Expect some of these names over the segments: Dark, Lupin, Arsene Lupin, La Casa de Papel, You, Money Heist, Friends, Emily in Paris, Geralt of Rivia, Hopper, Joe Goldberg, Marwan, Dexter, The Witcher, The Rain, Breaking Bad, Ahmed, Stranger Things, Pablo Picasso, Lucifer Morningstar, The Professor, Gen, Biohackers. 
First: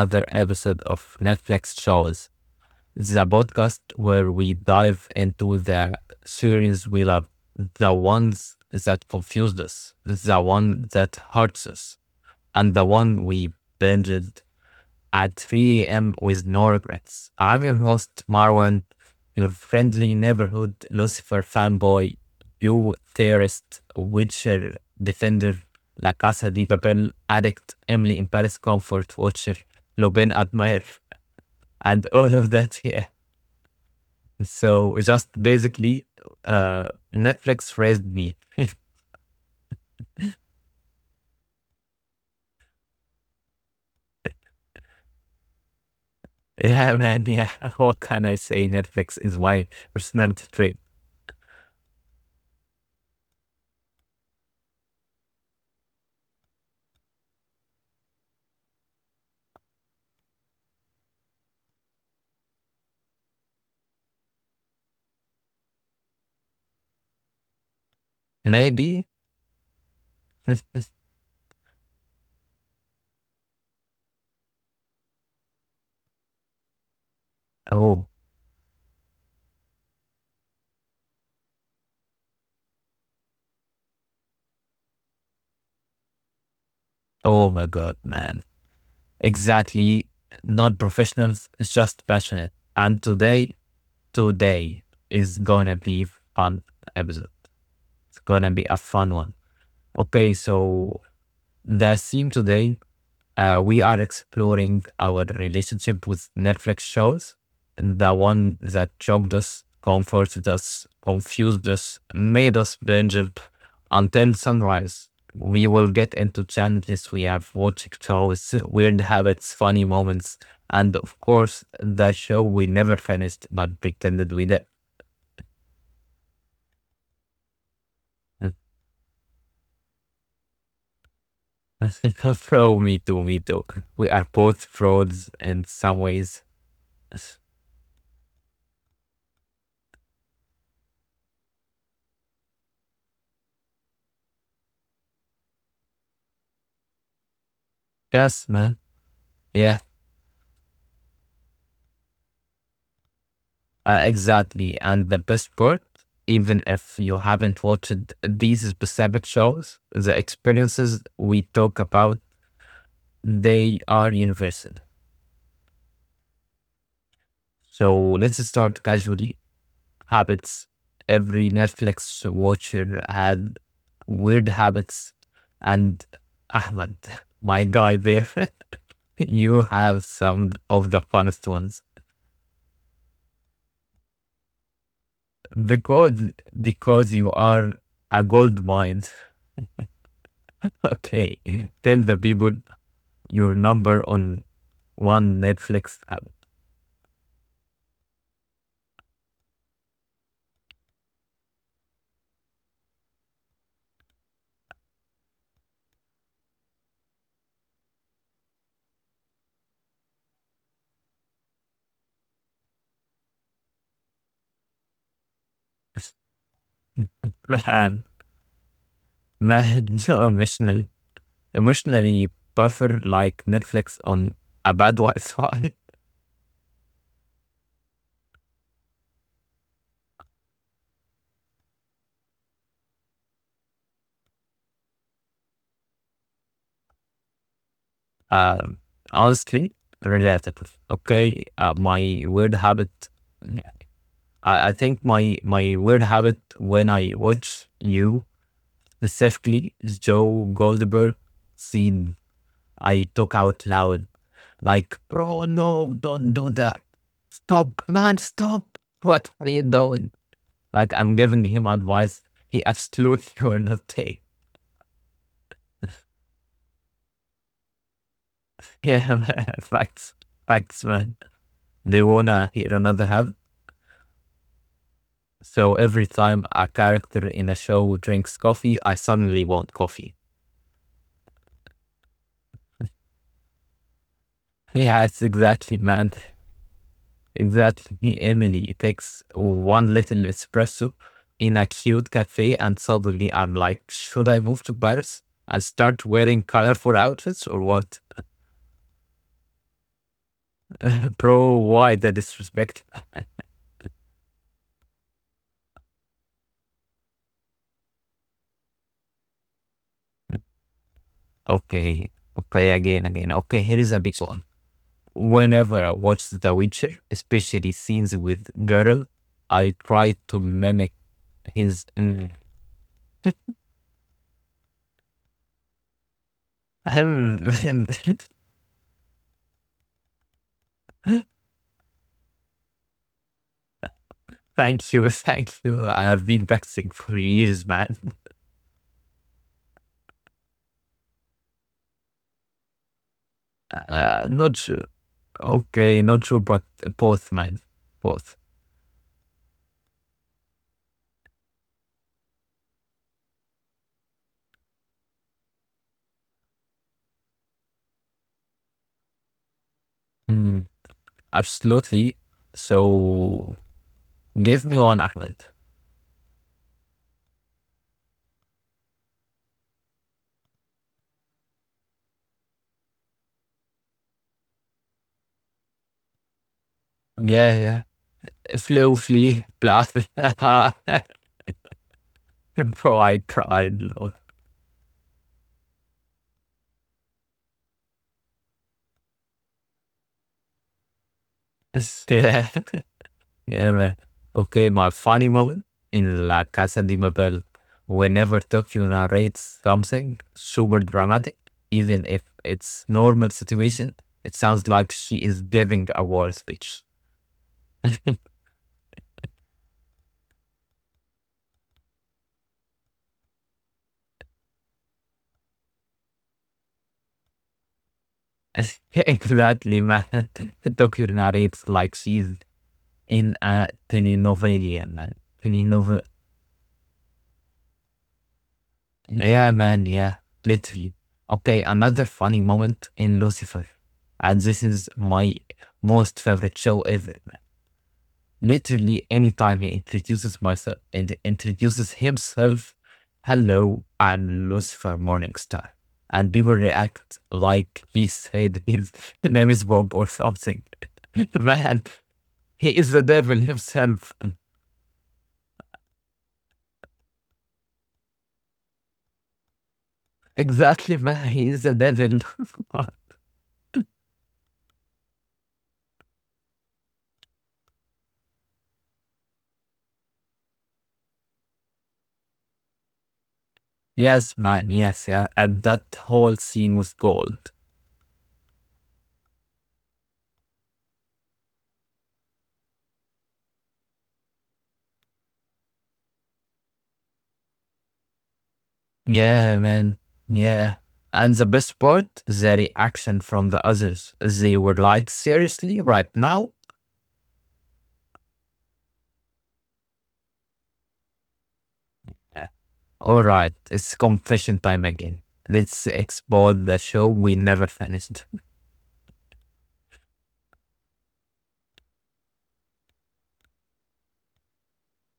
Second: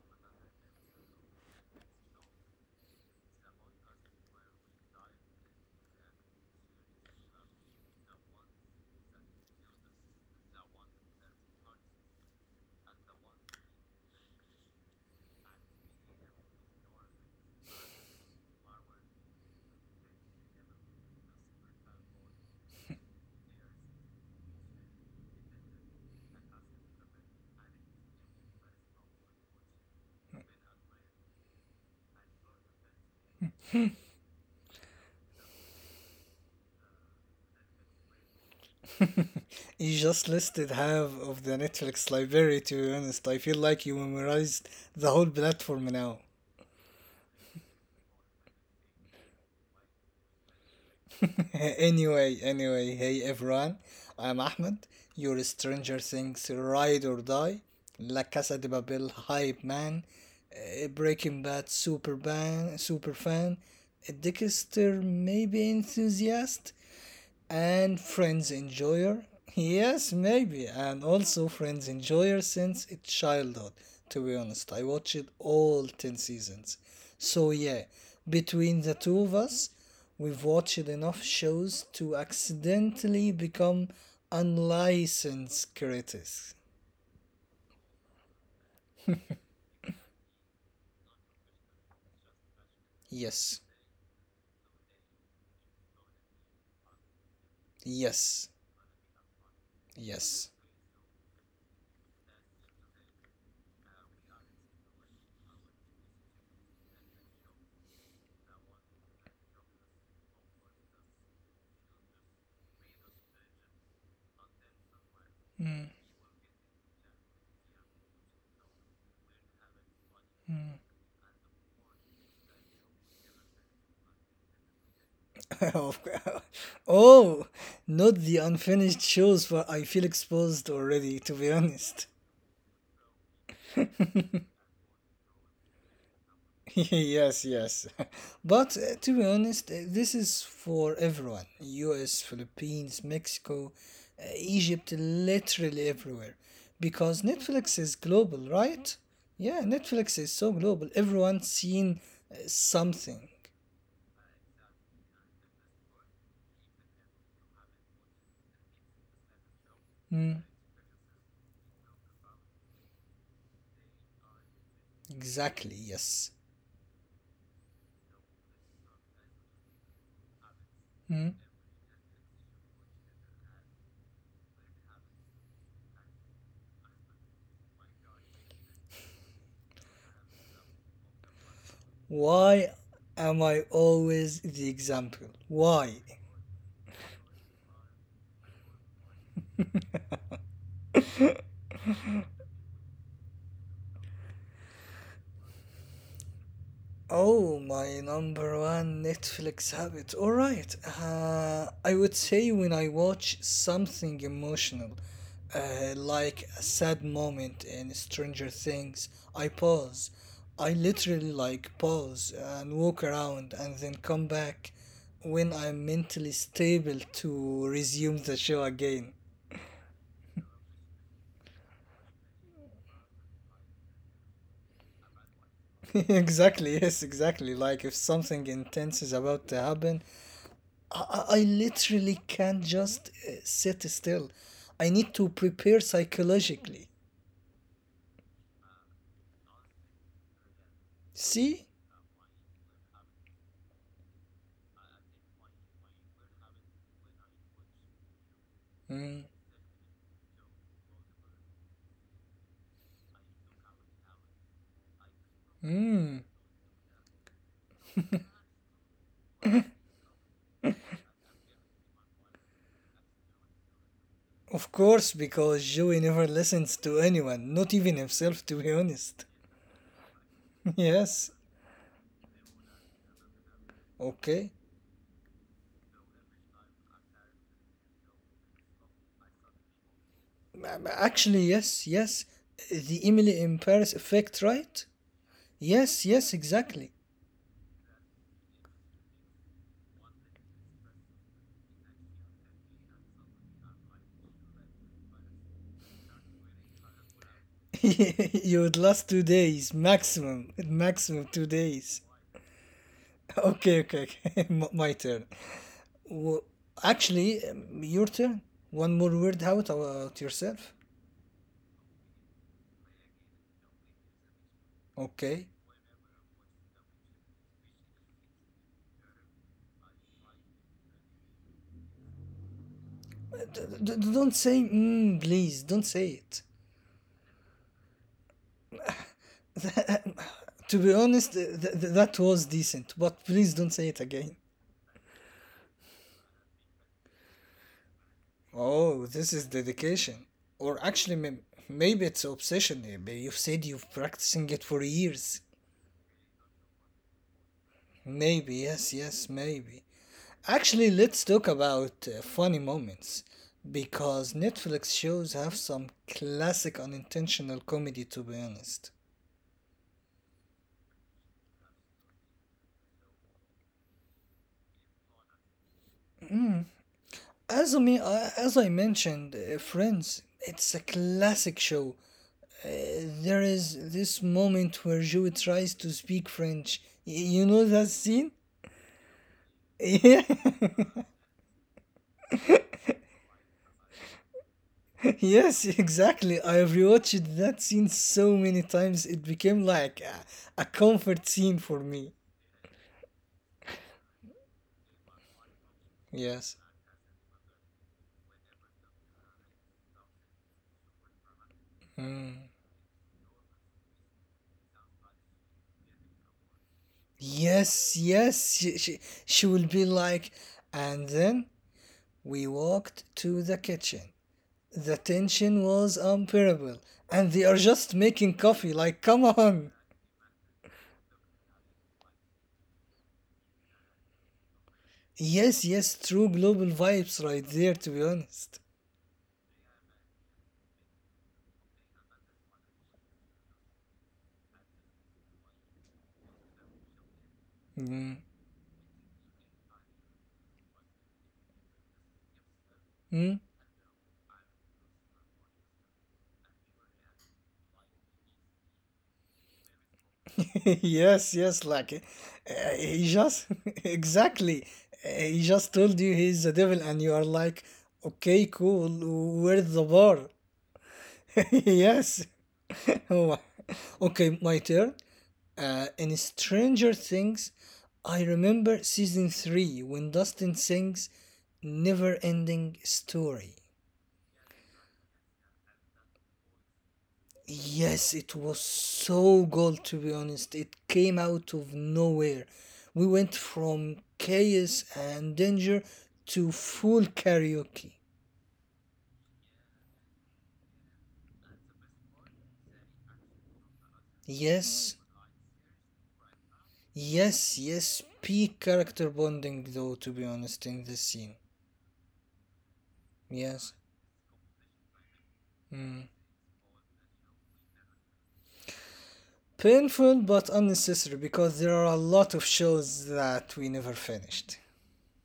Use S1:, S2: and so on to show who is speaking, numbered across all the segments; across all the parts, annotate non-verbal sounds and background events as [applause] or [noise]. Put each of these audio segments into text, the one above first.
S1: another episode of Netflix Shows. The podcast where we dive into the series we love, the ones that confused us, the one that hurts us, and the one we binged at 3 a.m. with no regrets. I'm your host, Marwan, your friendly neighborhood Lucifer fanboy, you theorist, Witcher defender, La Casa de Papel addict, Emily in Paris comfort watcher, Lobin admirer, and all of that. Yeah. So just basically, uh, Netflix raised me. [laughs]
S2: You just listed half of the Netflix library, to be honest. I feel like you memorized the whole platform now.
S1: Yeah, man. Yeah. [laughs] What can I say? Netflix is my personality trait.
S2: [laughs] Hey everyone, I'm Ahmed, your Stranger Things Ride or Die, La Casa de Babel Hype Man, Breaking Bad super Fan, a Dexter maybe enthusiast, and friends
S1: Maybe.
S2: enjoyer. Yes, maybe,
S1: [laughs]
S2: and also friends enjoyer since its childhood. To be honest, I watched all 10 seasons, so yeah,
S1: oh,
S2: between the two of us, we've watched enough shows to accidentally become unlicensed critics.
S1: Oh my God, man. Exactly. Not professionals, it's just passionate. And today,
S2: Yes,
S1: today is gonna be fun episode. It's gonna
S2: yes,
S1: be a fun one. Okay,
S2: yes.
S1: so the theme today, we are exploring our relationship with Netflix shows, the one that choked us, comforted us, confused us, made us binge it until sunrise. We will
S2: Mm.
S1: get into challenges we have watched shows, weird habits, funny moments, and of course, the show we never finished but pretended we did.
S2: [laughs] Of course. Oh, not the unfinished shows, where I feel exposed already, to be honest.
S1: [laughs] Bro, me too, me too. We are both frauds in some ways.
S2: [laughs] Yes, yes. [laughs] But to be honest, this is for everyone. US, Philippines, Mexico, Egypt, literally everywhere. Because Netflix is global,
S1: Yes, man.
S2: right? Yeah,
S1: Yeah.
S2: Netflix is so global. Everyone's seen something.
S1: Exactly. And the best part, even if you haven't watched these specific shows, the
S2: Hmm,
S1: experiences we talk about, they are universal.
S2: exactly, yes.
S1: So let's start casually. Habits.
S2: Hmm.
S1: Every Netflix watcher had weird habits. And Ahmed, [laughs] my guy there, [laughs] you have some of the funnest ones.
S2: Why am I always the example? Why? [laughs]
S1: Because because you are a gold mine. [laughs] Okay. Tell the people your number on one Netflix app.
S2: Oh, my number one Netflix habit. All right. I would say when I watch something emotional, like a sad moment in Stranger Things, I pause. I literally like pause and walk around, and then come back when I'm mentally stable to
S1: Raham,
S2: resume the show again.
S1: Mahd, so emotional, emotionally buffer like Netflix on a bad Wi-Fi. [laughs]
S2: [laughs] Exactly, yes, exactly. Like if something intense is about to happen, I literally can't just sit still. I need to prepare psychologically.
S1: Um, Honestly, relatable. Okay,
S2: See?
S1: my weird habit I think my weird habit when I watch you
S2: Mm.
S1: specifically is Joe Goldberg scene. I talk out loud, like, "Bro, no,
S2: Mm.
S1: don't do that. Stop, man, stop. What are you doing?" Like I'm giving him advice. He absolutely [laughs] will not take.
S2: Of course, because Joey never listens to anyone, not even himself, to be
S1: Yeah, [laughs]
S2: honest.
S1: man. facts,
S2: [laughs]
S1: facts, man.
S2: Yes.
S1: They wanna hear another habit.
S2: Okay.
S1: So every time a character in a show drinks coffee, I suddenly want coffee.
S2: Actually, yes, yes. The Emily in Paris effect, right?
S1: Yeah, it's exactly,
S2: Yes,
S1: man.
S2: yes, exactly.
S1: Exactly, Emily. It takes one little espresso in a cute cafe, and suddenly I'm like, should I move to Paris and start wearing colorful outfits or
S2: [laughs]
S1: what?
S2: You would last 2 days, maximum,
S1: [laughs]
S2: maximum two
S1: Bro, why
S2: days.
S1: the
S2: [laughs]
S1: disrespect?
S2: Okay, okay, okay. [laughs] My turn. Well, actually, your turn. One more word out about yourself.
S1: Okay, okay, again, again. Okay, here is a big one.
S2: Okay.
S1: Whenever I watch The Witcher, especially scenes with Geralt, I try to mimic his.
S2: Don't say mm, please. Don't say it.
S1: [laughs]
S2: [laughs] To be honest, that was decent, but please don't say it again.
S1: Thank you, thank you. I have been practicing for years, man.
S2: Oh, this is dedication. Or actually, maybe it's obsession. Maybe you've said you've
S1: Uh,
S2: practicing
S1: not
S2: it for
S1: sure.
S2: years.
S1: Okay, not sure, but both, man. Both.
S2: Maybe, yes, yes, maybe. Actually, let's talk about funny moments, because Netflix shows have some classic unintentional comedy, to be honest.
S1: Mm, absolutely. So give me one, Ahmed.
S2: As I mentioned, Friends, it's a classic show. Uh, there is this moment where Joey tries to speak French. You
S1: Yeah,
S2: know
S1: yeah.
S2: that scene?
S1: Flew, flee,
S2: [laughs]
S1: blast.
S2: Yeah.
S1: [laughs] Bro, I cried. Lord.
S2: [laughs] Yes, exactly. I've rewatched that scene so many times. It became like a comfort scene for me.
S1: [laughs] Yeah. Yeah, man. Okay, my funny moment in La
S2: Yes.
S1: Casa de Papel. Whenever Tokyo narrates something super dramatic, even if
S2: Hmm.
S1: it's normal situation, it sounds like she is giving a war speech.
S2: Yes, yes. She will be like, and then we walked to the kitchen. The tension was unbearable, and they are just making coffee.
S1: [laughs]
S2: Like, come on.
S1: Exactly, man. [laughs] The doctor narrates like she's in a telenovela, man.
S2: Yes, yes,
S1: Telenova.
S2: true global vibes right there, to be honest.
S1: Yeah, man. Yeah, literally. Okay, another funny moment in Lucifer, and this is my most favorite show ever. Man.
S2: Mm.
S1: Literally, anytime he introduces myself and introduces himself,
S2: Mm?
S1: hello, I'm Lucifer Morningstar, and people react like he said his [laughs] name is Bob or something.
S2: [laughs] Yes,
S1: [laughs]
S2: yes,
S1: Man,
S2: like
S1: he is
S2: he
S1: the devil
S2: just [laughs]
S1: himself.
S2: exactly he just told you he's the devil, and you are like, okay, cool, where's the bar?
S1: Exactly, man.
S2: [laughs]
S1: He is the devil.
S2: Yes.
S1: [laughs]
S2: Oh, [laughs] okay, my turn. In Stranger Things, I remember season three when Dustin sings "Never Ending Story."
S1: Yes, man. Yes, yeah. And that whole scene was gold.
S2: Yes, it was so gold. To be honest, it came out of nowhere. We went from chaos and danger to full karaoke.
S1: Yeah, man. Yeah. And the best part the reaction from the others. They were
S2: Yes,
S1: like, seriously, right now?
S2: yes, yes. Peak character bonding, though. To be honest, in this scene.
S1: Yeah. All right,
S2: Yes.
S1: it's confession time again. Let's
S2: Mm.
S1: explore the show we never finished.
S2: Painful but unnecessary, because there are a lot of shows that we never finished.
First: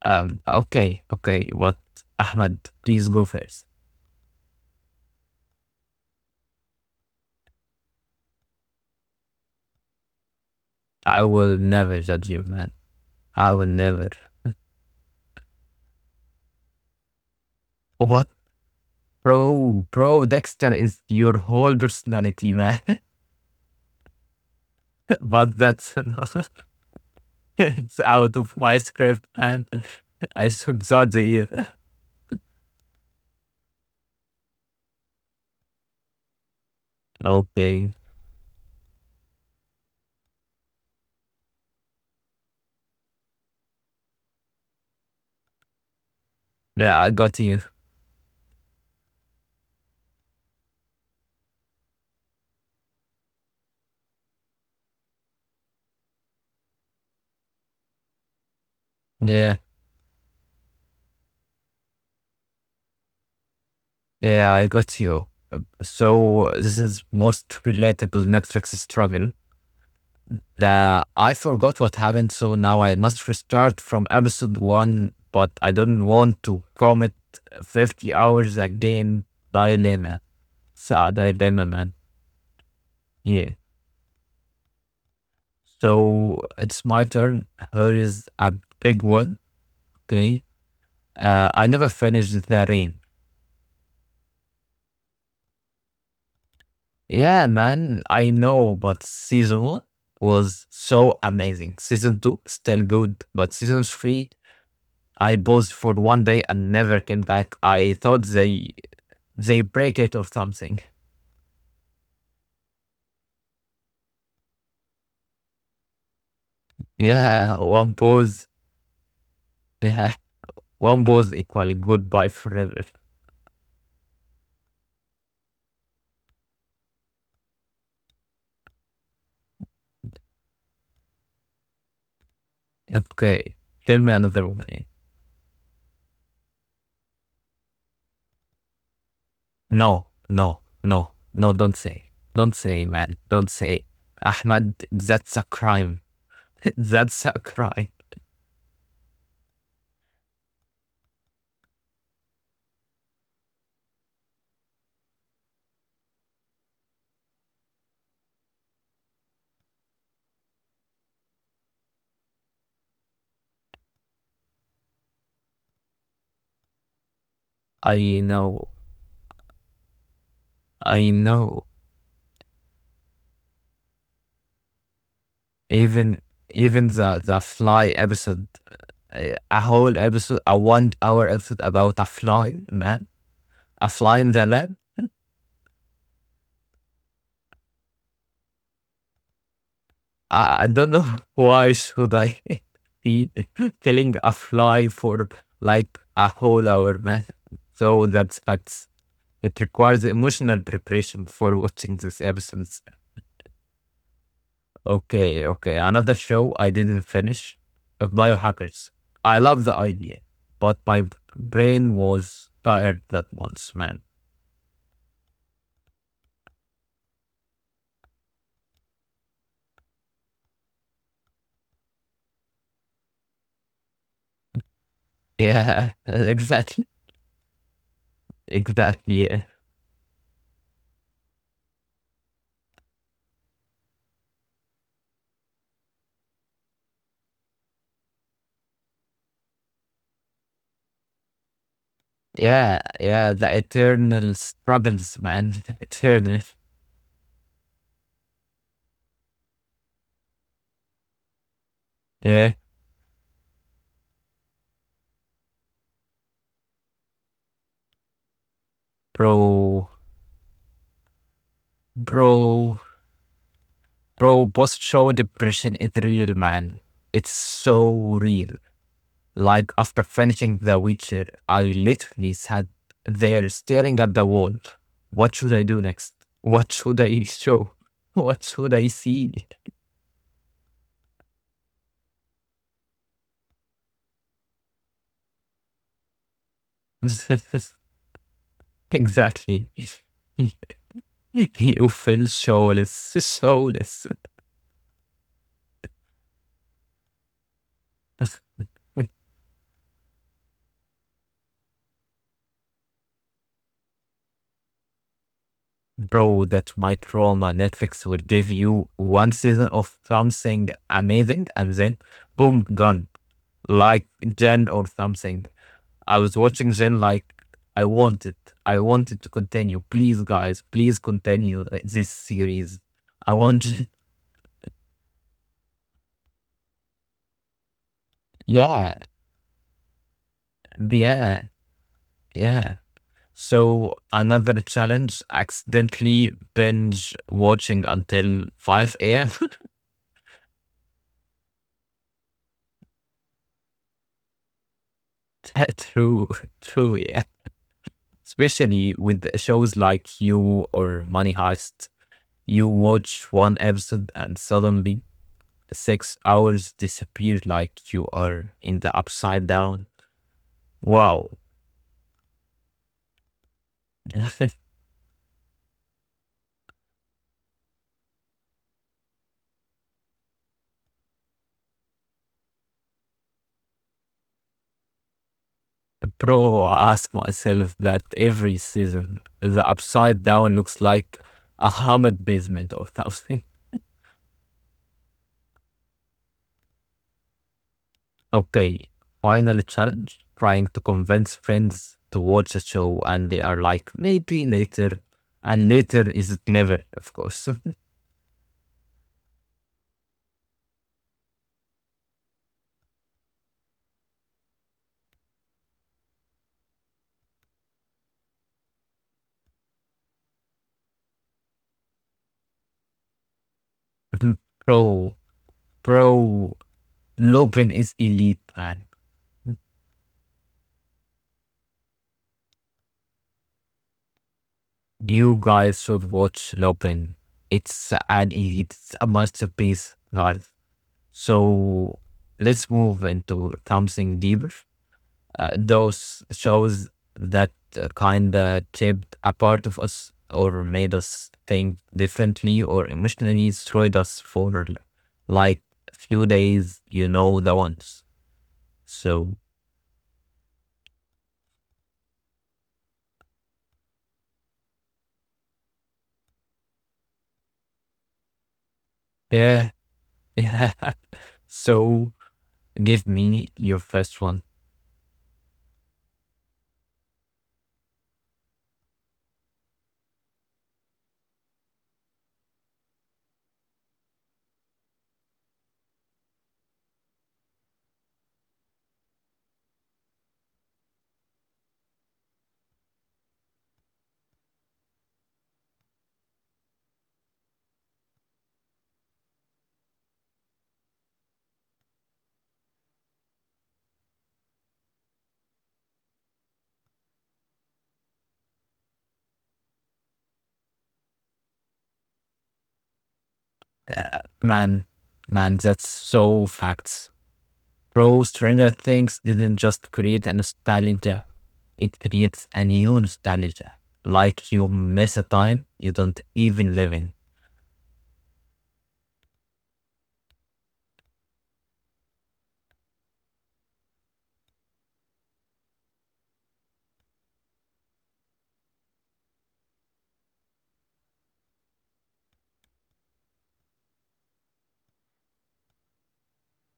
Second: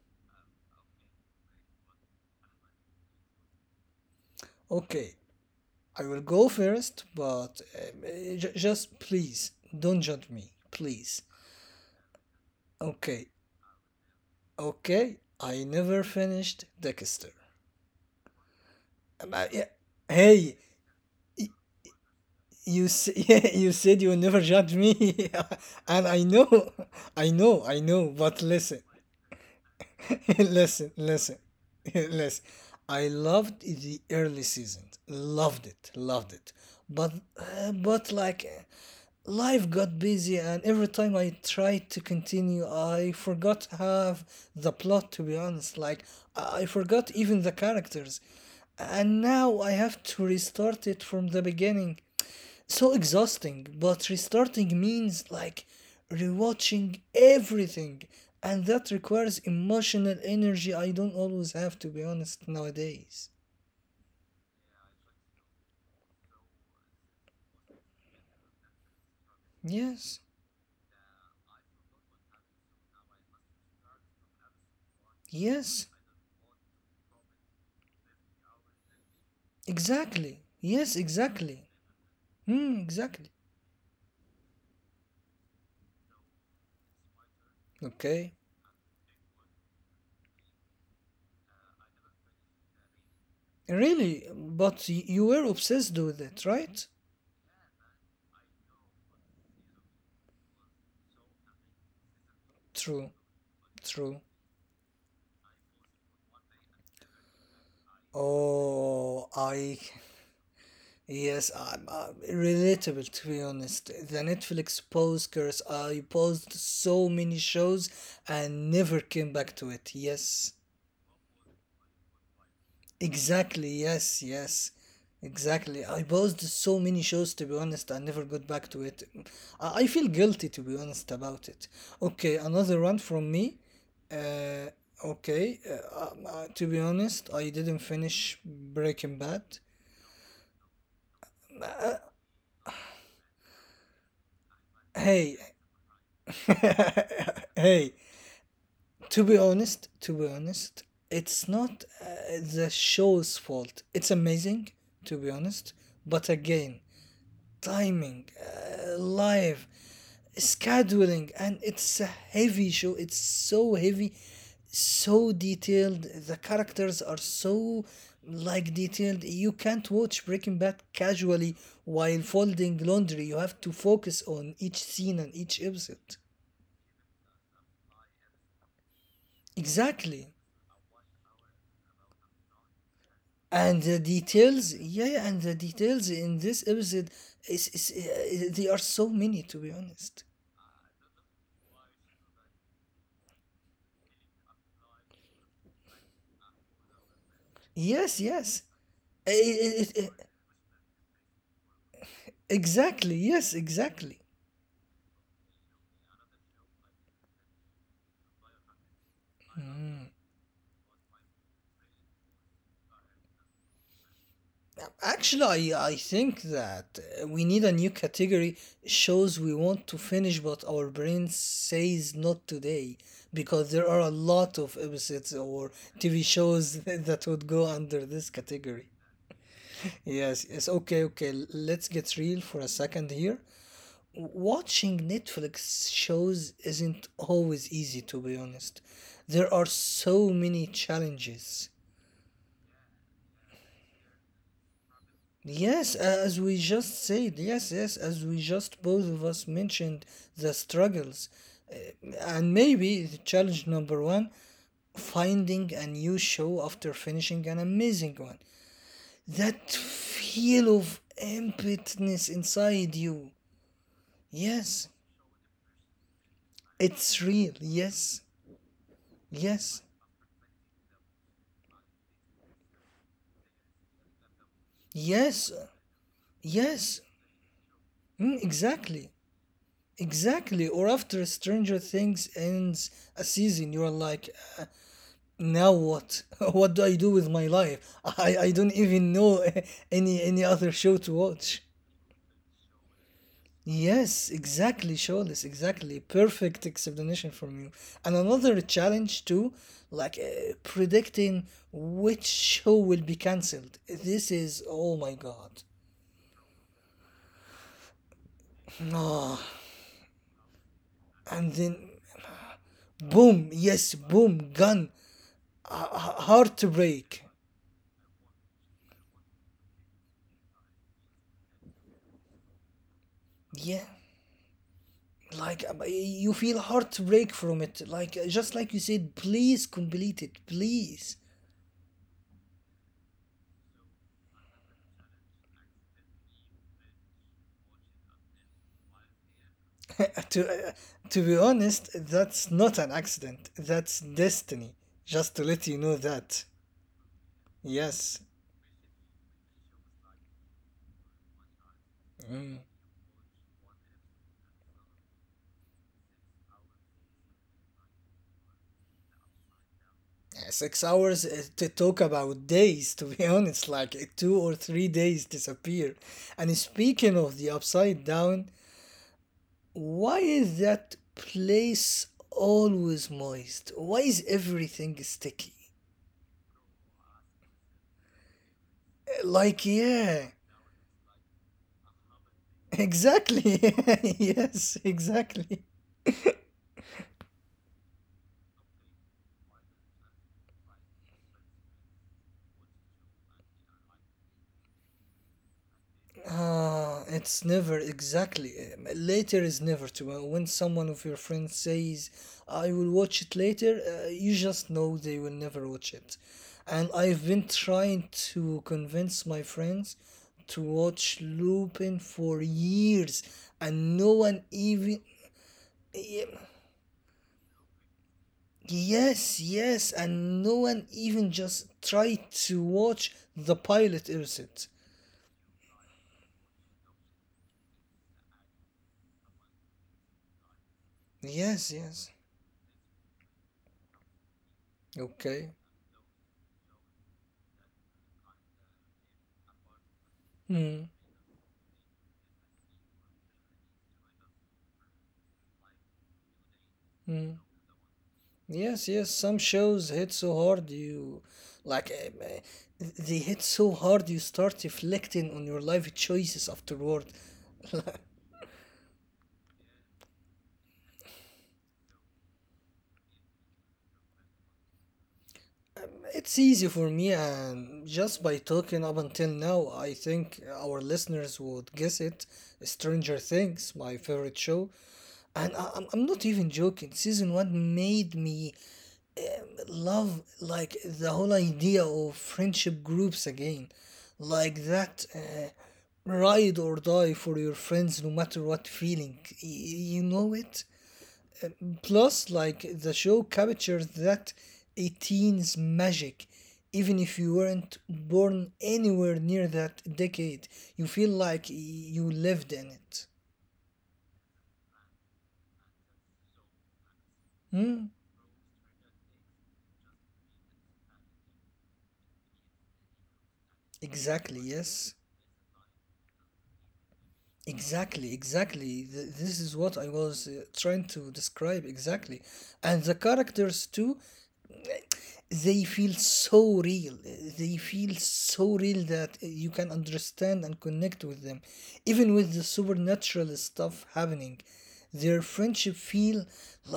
S1: Okay, okay, what? Ahmed, please go first.
S2: Okay, I will go first, but just please don't judge me,
S1: I
S2: please.
S1: will never judge you, man.
S2: Okay,
S1: I will never.
S2: okay, I never finished Dexter.
S1: What?
S2: Yeah.
S1: Bro,
S2: Hey,
S1: Dexter is your whole personality, man. [laughs]
S2: [laughs] yeah, you said you will never judge me,
S1: But
S2: [laughs]
S1: that's
S2: and I
S1: not,
S2: know, [laughs] I
S1: [laughs]
S2: know, I
S1: it's
S2: know.
S1: out
S2: But
S1: of my
S2: listen,
S1: script, and
S2: [laughs]
S1: I
S2: listen,
S1: forgot
S2: listen,
S1: the.
S2: [laughs] listen. I loved the early seasons. Loved it, loved it. But
S1: Okay.
S2: life got busy, and every time I tried to continue, I forgot half the plot. To be honest, like I
S1: Yeah, I
S2: forgot
S1: got
S2: even the
S1: you.
S2: characters, and now I have to restart it from the beginning. So exhausting, but restarting means like rewatching everything, and that requires
S1: Yeah,
S2: emotional energy I don't always have, to be honest, nowadays.
S1: yeah, I got you. So this is most relatable Netflix struggle.
S2: Yes,
S1: The, I forgot what happened, so now I must restart from episode one, but I
S2: yes,
S1: don't want to commit 50 hours again dilemma.
S2: exactly.
S1: It's
S2: Yes,
S1: a dilemma,
S2: exactly.
S1: man.
S2: Hmm, exactly.
S1: Yeah. So it's my turn. Here is
S2: Okay.
S1: a big one. Okay. I never finished the rain.
S2: Really, but you were obsessed with it, right?
S1: Yeah, man, I know, but season one was so amazing. Season two, still
S2: True,
S1: good, but season
S2: true.
S1: three, I paused for one day and never came back. I thought they
S2: Oh,
S1: they
S2: I
S1: break it or something.
S2: Yes, relatable, to be honest. The Netflix pause curse. I paused so many
S1: Yeah,
S2: shows
S1: one pause.
S2: and never came back to it.
S1: Yeah,
S2: Yes,
S1: one pause equally goodbye forever.
S2: exactly. Yes, yes, exactly. I paused so many shows, to be honest. I never got back to it. I feel guilty, to be honest, about it. Okay, another one from
S1: Okay,
S2: me.
S1: tell me another one.
S2: Okay, to be honest, I didn't finish Breaking Bad.
S1: No, no, no, no, don't say. Don't say, man. Don't say. Ahmad, that's
S2: Hey,
S1: a crime.
S2: [laughs]
S1: [laughs] That's a crime.
S2: hey, to be honest, it's not the show's fault. It's amazing, to be honest, but again, timing, live, scheduling, and it's a heavy show. It's so heavy, so detailed. The characters are so
S1: I know.
S2: like detailed. You can't watch Breaking Bad
S1: I
S2: casually
S1: know.
S2: while folding laundry. You have to focus on each scene and each episode.
S1: Even even the fly episode, a whole
S2: Exactly.
S1: episode, a one hour episode about a fly, man.
S2: And
S1: A
S2: the
S1: fly in the
S2: details,
S1: lab.
S2: yeah. Yeah, and the details in this episode is they are so many, to be honest.
S1: I don't know [laughs] why should I [laughs] be [laughs] killing a fly for like a whole hour, man. So
S2: Yes,
S1: that's
S2: yes.
S1: facts.
S2: I-
S1: It
S2: I- I-
S1: requires
S2: I-
S1: emotional preparation before watching this episodes.
S2: exactly, yes, exactly.
S1: Okay, okay. Another show I didn't finish, Biohackers. I love the idea, but my brain was tired that once, man.
S2: Actually, I think that we need a new category: shows we want to finish but our brain says not today, because there are a lot of episodes or
S1: Yeah,
S2: TV
S1: [laughs]
S2: shows
S1: exactly.
S2: [laughs] that would go under this category.
S1: Exactly. Yeah.
S2: Yes, yes, okay, okay. Let's get real for a second here. Watching Netflix shows isn't always easy, to be honest. There are so many challenges.
S1: Yeah, yeah. The eternal struggles, man. [laughs]
S2: Yes, as
S1: Eternal.
S2: we just said, yes, yes, as we just both of us mentioned the struggles. Uh,
S1: Yeah.
S2: And maybe the challenge number one, finding a new show after finishing an amazing one. That
S1: Bro,
S2: feel of emptiness
S1: bro,
S2: inside you.
S1: bro. Post
S2: Yes,
S1: show depression is real, man.
S2: it's
S1: It's
S2: real.
S1: so
S2: Yes,
S1: real. Like
S2: yes,
S1: after finishing The Witcher, I literally sat there staring at the wall. What
S2: yes.
S1: should I do next? What should
S2: Yes,
S1: I show? [laughs]
S2: mm,
S1: What should I
S2: exactly.
S1: see?
S2: Exactly. Or after Stranger Things ends a season, you're like, now what? [laughs] What do I do with my
S1: [laughs]
S2: life? I don't even know [laughs]
S1: Exactly.
S2: any other show to
S1: [laughs]
S2: watch.
S1: You feel soulless, soulless.
S2: Yes, exactly, Shawless, exactly. Perfect explanation from you. And another
S1: [laughs]
S2: challenge too, like predicting which show will be cancelled. This is, oh my God.
S1: Bro, that's my trauma. Netflix would give you one
S2: Ah,
S1: season of something amazing
S2: and
S1: and
S2: then
S1: then boom, gone.
S2: boom, yes,
S1: Like
S2: boom,
S1: Gen or
S2: gun.
S1: something.
S2: H-
S1: I was watching Gen
S2: heartbreak.
S1: like I wanted. I wanted to continue. Please guys, please continue, this series. I
S2: Yeah,
S1: want. [laughs]
S2: like you feel heartbreak from it, like just like you
S1: Yeah.
S2: said, please complete it, please.
S1: Yeah. Yeah. So another challenge, accidentally binge watching until 5 a.m.
S2: [laughs] To uh, to be honest, that's not an accident, that's destiny, just to let
S1: [laughs]
S2: you know
S1: True,
S2: that.
S1: true, yeah,
S2: Yes.
S1: especially with the shows like You or Money Heist.
S2: Mm.
S1: You watch one episode and suddenly 6 hours disappear like you are in the upside down.
S2: Yeah, six
S1: Wow.
S2: hours to talk about days, to be [laughs] honest, like two or
S1: [laughs]
S2: three days disappear. And speaking of the upside down, why is that place always moist? Why is everything sticky?
S1: Bro, I ask myself that every season. The
S2: Like,
S1: upside
S2: yeah,
S1: down looks like a hammered basement
S2: [laughs]
S1: or something. [laughs]
S2: exactly. [laughs] Yes, exactly.
S1: Okay, final challenge. Trying to convince friends to watch a show and they are like, maybe later. And later is never,
S2: Ah,
S1: of course.
S2: it's
S1: [laughs]
S2: never, exactly. Later is never to. When someone of your friends says, I will watch it later, you just know they will never watch it. And I've been trying to convince my friends to watch Lupin for years, and no one even—
S1: Bro,
S2: Ye-
S1: bro, Lupin is elite, man.
S2: Yes, yes, and no one even just tried to watch the pilot episode.
S1: You guys should watch Lupin. It's an elite, it's a masterpiece, guys.
S2: Yes,
S1: So
S2: yes.
S1: let's move into something deeper.
S2: Okay.
S1: Those shows that, kinda shaped a part of us or
S2: Hmm.
S1: made us think differently or emotionally destroyed us for like a few days, you
S2: Hmm.
S1: know the ones.
S2: Yes, yes. Some
S1: So
S2: shows hit so hard you, like, they hit so hard you start reflecting on your life choices afterward. [laughs]
S1: yeah, [laughs] yeah. So give me your first one.
S2: It's easy for me, and just by talking up until now, I think our listeners would guess it. Stranger Things, my favorite show, and I'm not even joking. Season one made me love like the whole idea of friendship groups again, like that ride or die for your friends, no matter what feeling. You know it. Plus, like the show captures that 18's magic. Even if you weren't born anywhere near that decade, you feel like you lived in it.
S1: Uh, man, man, that's so facts.
S2: Hmm?
S1: Bro, Stranger Things didn't just create a nostalgia, it creates a new nostalgia.
S2: Exactly.
S1: Like you
S2: Yes.
S1: miss a time you don't even live in.
S2: Exactly, exactly. This is what I was trying to describe exactly. And the characters too, they feel so real. They feel so real that you can understand and connect with them. Even with the supernatural stuff happening, their friendship feel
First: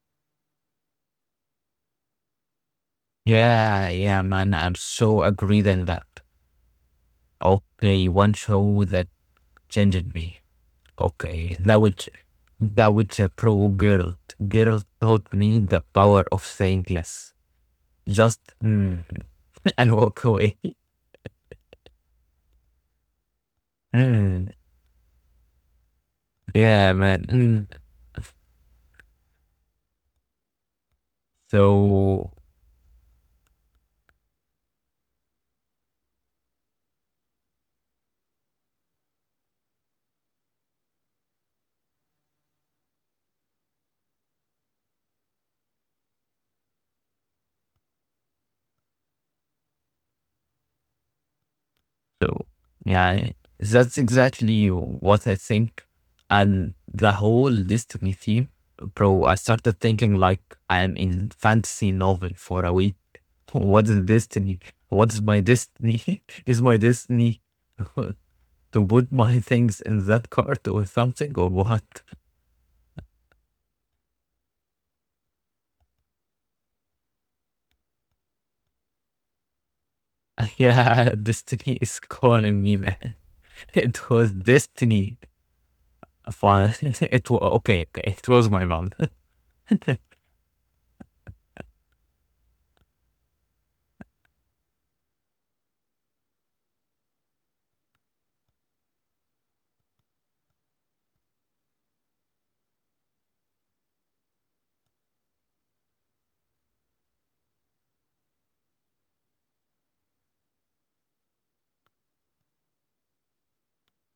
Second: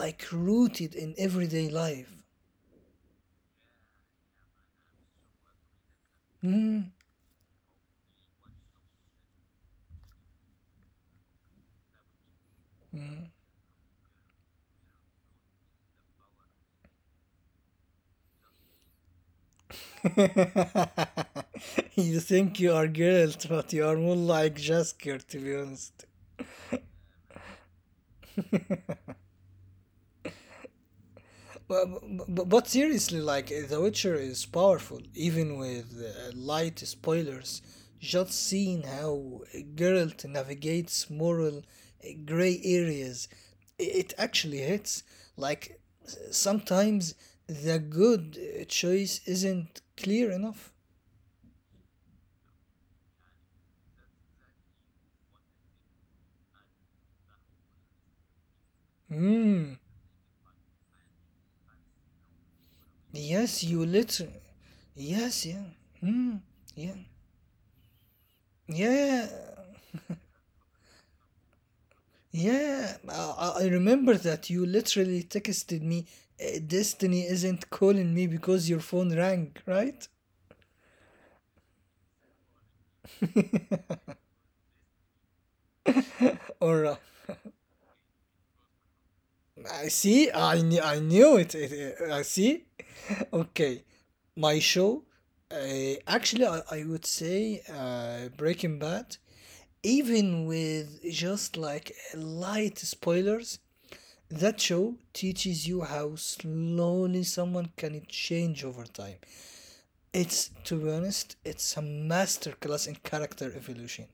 S2: like rooted in everyday life.
S1: Yeah, yeah, man, I'm so agreed on that. Okay, one show that changed me. Okay, that would a pro girl. Girl taught me the power of saying yes. Just [laughs] and walk away.
S2: [laughs] You think you are girls, but you are more
S1: Mm,
S2: like Jasker, to be honest.
S1: yeah, man.
S2: But,
S1: So,
S2: but seriously, like The Witcher is powerful, even with light spoilers. Just seeing how Geralt navigates moral gray areas, it actually hits. Like sometimes the good choice isn't clear enough.
S1: so yeah, that's exactly what I think. And the whole Destiny theme, bro, I
S2: Hmm.
S1: started thinking like I am in fantasy novel for a week. [laughs]
S2: Yes, you
S1: What is
S2: literally.
S1: Destiny? What's my
S2: Yes, yeah.
S1: destiny?
S2: Hmm.
S1: [laughs] Is my
S2: Yeah.
S1: destiny [laughs] to put
S2: Yeah.
S1: my things in that cart or something or what?
S2: Yeah, I remember that you literally texted me, Destiny isn't calling me," because your phone rang, right?
S1: [laughs] Yeah, Destiny is calling me, man. [laughs] It was Destiny. Fun. [laughs]
S2: Or,
S1: It was okay. Okay, it was my mom. [laughs]
S2: I see, I knew it, I see. [laughs] Okay, my show, actually, I would say Breaking Bad, even with just like light spoilers, that show teaches you how slowly someone can change over time. It's, to be honest, it's a masterclass in character evolution.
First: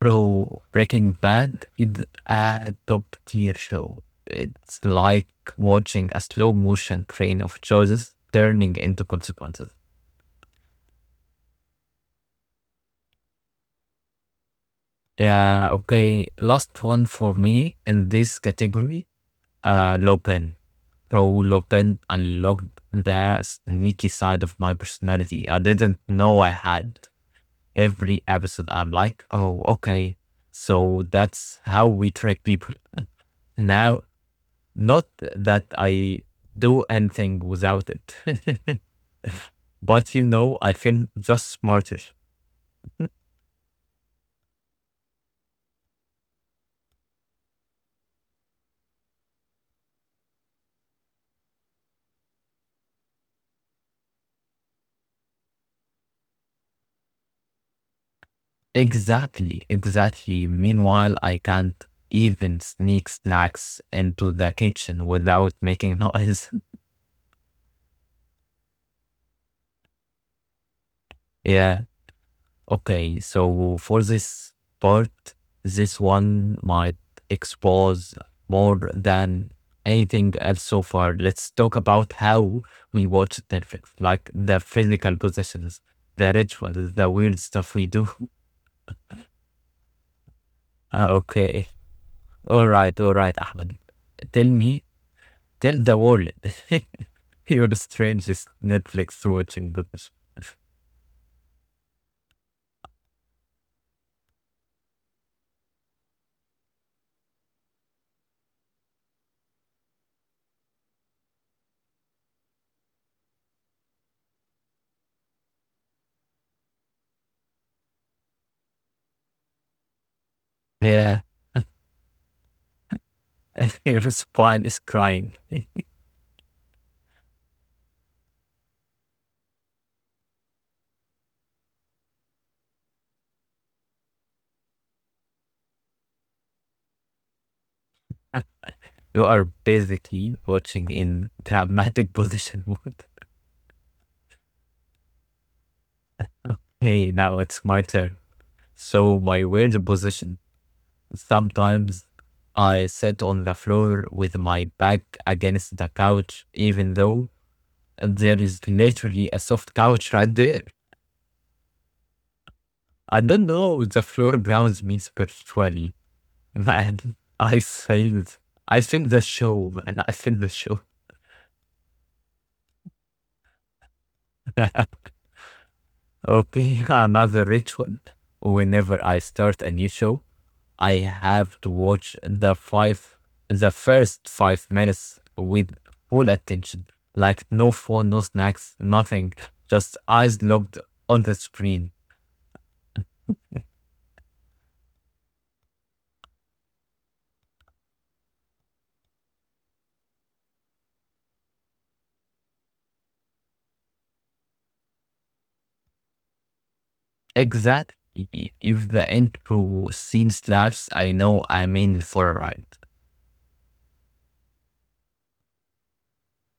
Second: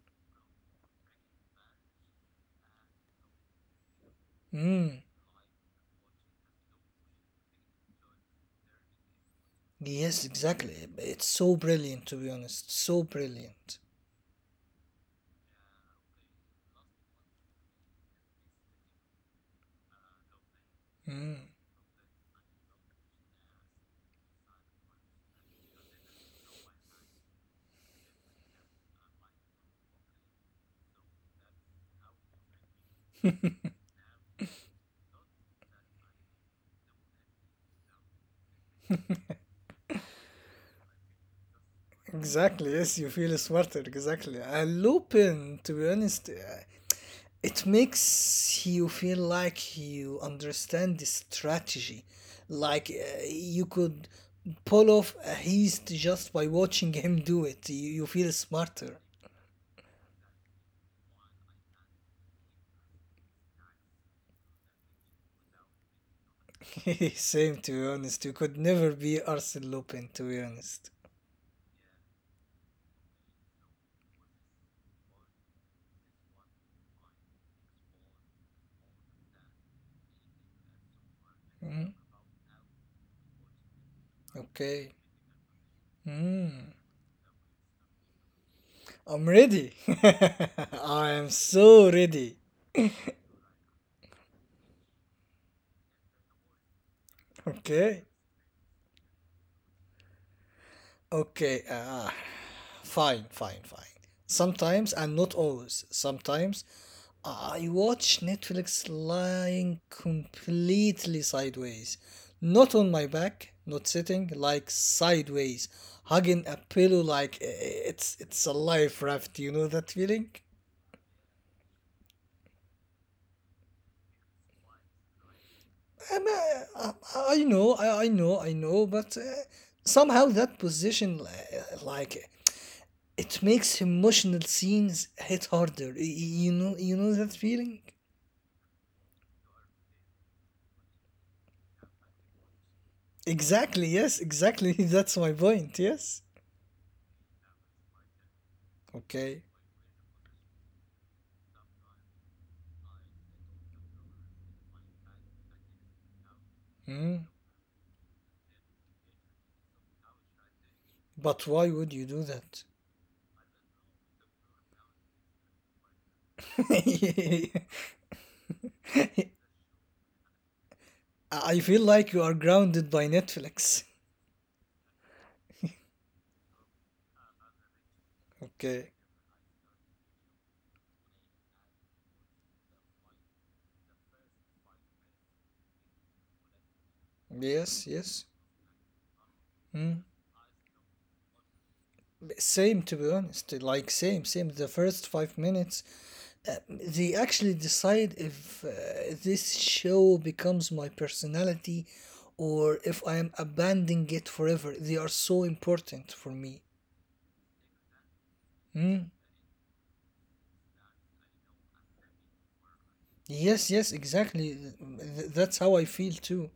S1: Bro, Breaking Bad is a top tier show. It's
S2: Mm.
S1: like watching a slow motion train of choices turning into consequences.
S2: Yes, exactly. It's so brilliant, to be honest. So brilliant.
S1: Yeah. Okay. Last one for me in this category. Lupin. Bro,
S2: Mm.
S1: Lupin unlocked the sneaky side of my personality I didn't know I had. Every episode. I'm like, oh, okay. So that's how we track people. [laughs] Now, not that I do anything without it, [laughs] but you know, I feel just smarter.
S2: Exactly, yes, you feel smarter, exactly. And Lupin, to be honest, it makes you feel like you understand the strategy. Like you could pull off a heist just by watching him do it. You feel smarter.
S1: Exactly, exactly. Meanwhile, I can't even sneak snacks into the kitchen without making noise.
S2: [laughs] Same to be honest. You could never be Arsene Lupin to be honest.
S1: [laughs] Yeah, okay, so for this part, this one might expose more than anything else so far. Let's talk
S2: Mm,
S1: about how we watch Netflix, like the
S2: Okay.
S1: physical possessions, the
S2: Mm,
S1: rituals, the weird stuff we do. [laughs]
S2: I'm ready. [laughs] I
S1: Ah,
S2: am
S1: okay,
S2: so ready.
S1: all right, Ahmed. Tell me, tell the world [laughs] your
S2: Okay.
S1: strangest Netflix watching business.
S2: Okay. Ah, fine, fine, fine. Sometimes, and not always, sometimes I watch Netflix lying completely sideways. Not on my back, not sitting, like sideways, hugging a pillow like it's a life raft, you know that feeling?
S1: Yeah, [laughs] your spine is crying.
S2: Um, I, I know, I know, I know, but somehow that position, like, it makes emotional scenes hit harder. You know that feeling?
S1: You are basically watching in dramatic position mode. [laughs]
S2: Exactly, yes, exactly. [laughs] That's my point, yes.
S1: Hey, now it's my turn. So
S2: Okay.
S1: my weird position. Sometimes I sit on the floor with my back against the couch, even
S2: Hmm.
S1: though there is literally a soft couch right there.
S2: But why would you do that?
S1: I don't know. The floor grounds me spiritually, [laughs] man. I
S2: [laughs]
S1: failed. I failed the show, man. I failed the show.
S2: I feel like you are grounded by Netflix.
S1: [laughs] Okay, [laughs] another ritual.
S2: Okay.
S1: Whenever I start a new show, I have to watch the first 5 minutes with full attention. Like no
S2: Yes,
S1: phone, no
S2: yes.
S1: snacks, nothing. Just
S2: Hmm.
S1: eyes locked on the screen.
S2: Same, to be honest. Like, same, same. The first 5 minutes, they actually decide if this show becomes my personality or if I am abandoning it forever. They are so important for me.
S1: Exact. If the
S2: Hmm.
S1: intro scene slaps, I know I'm in for a ride.
S2: Yes, yes, exactly. That's how I feel too.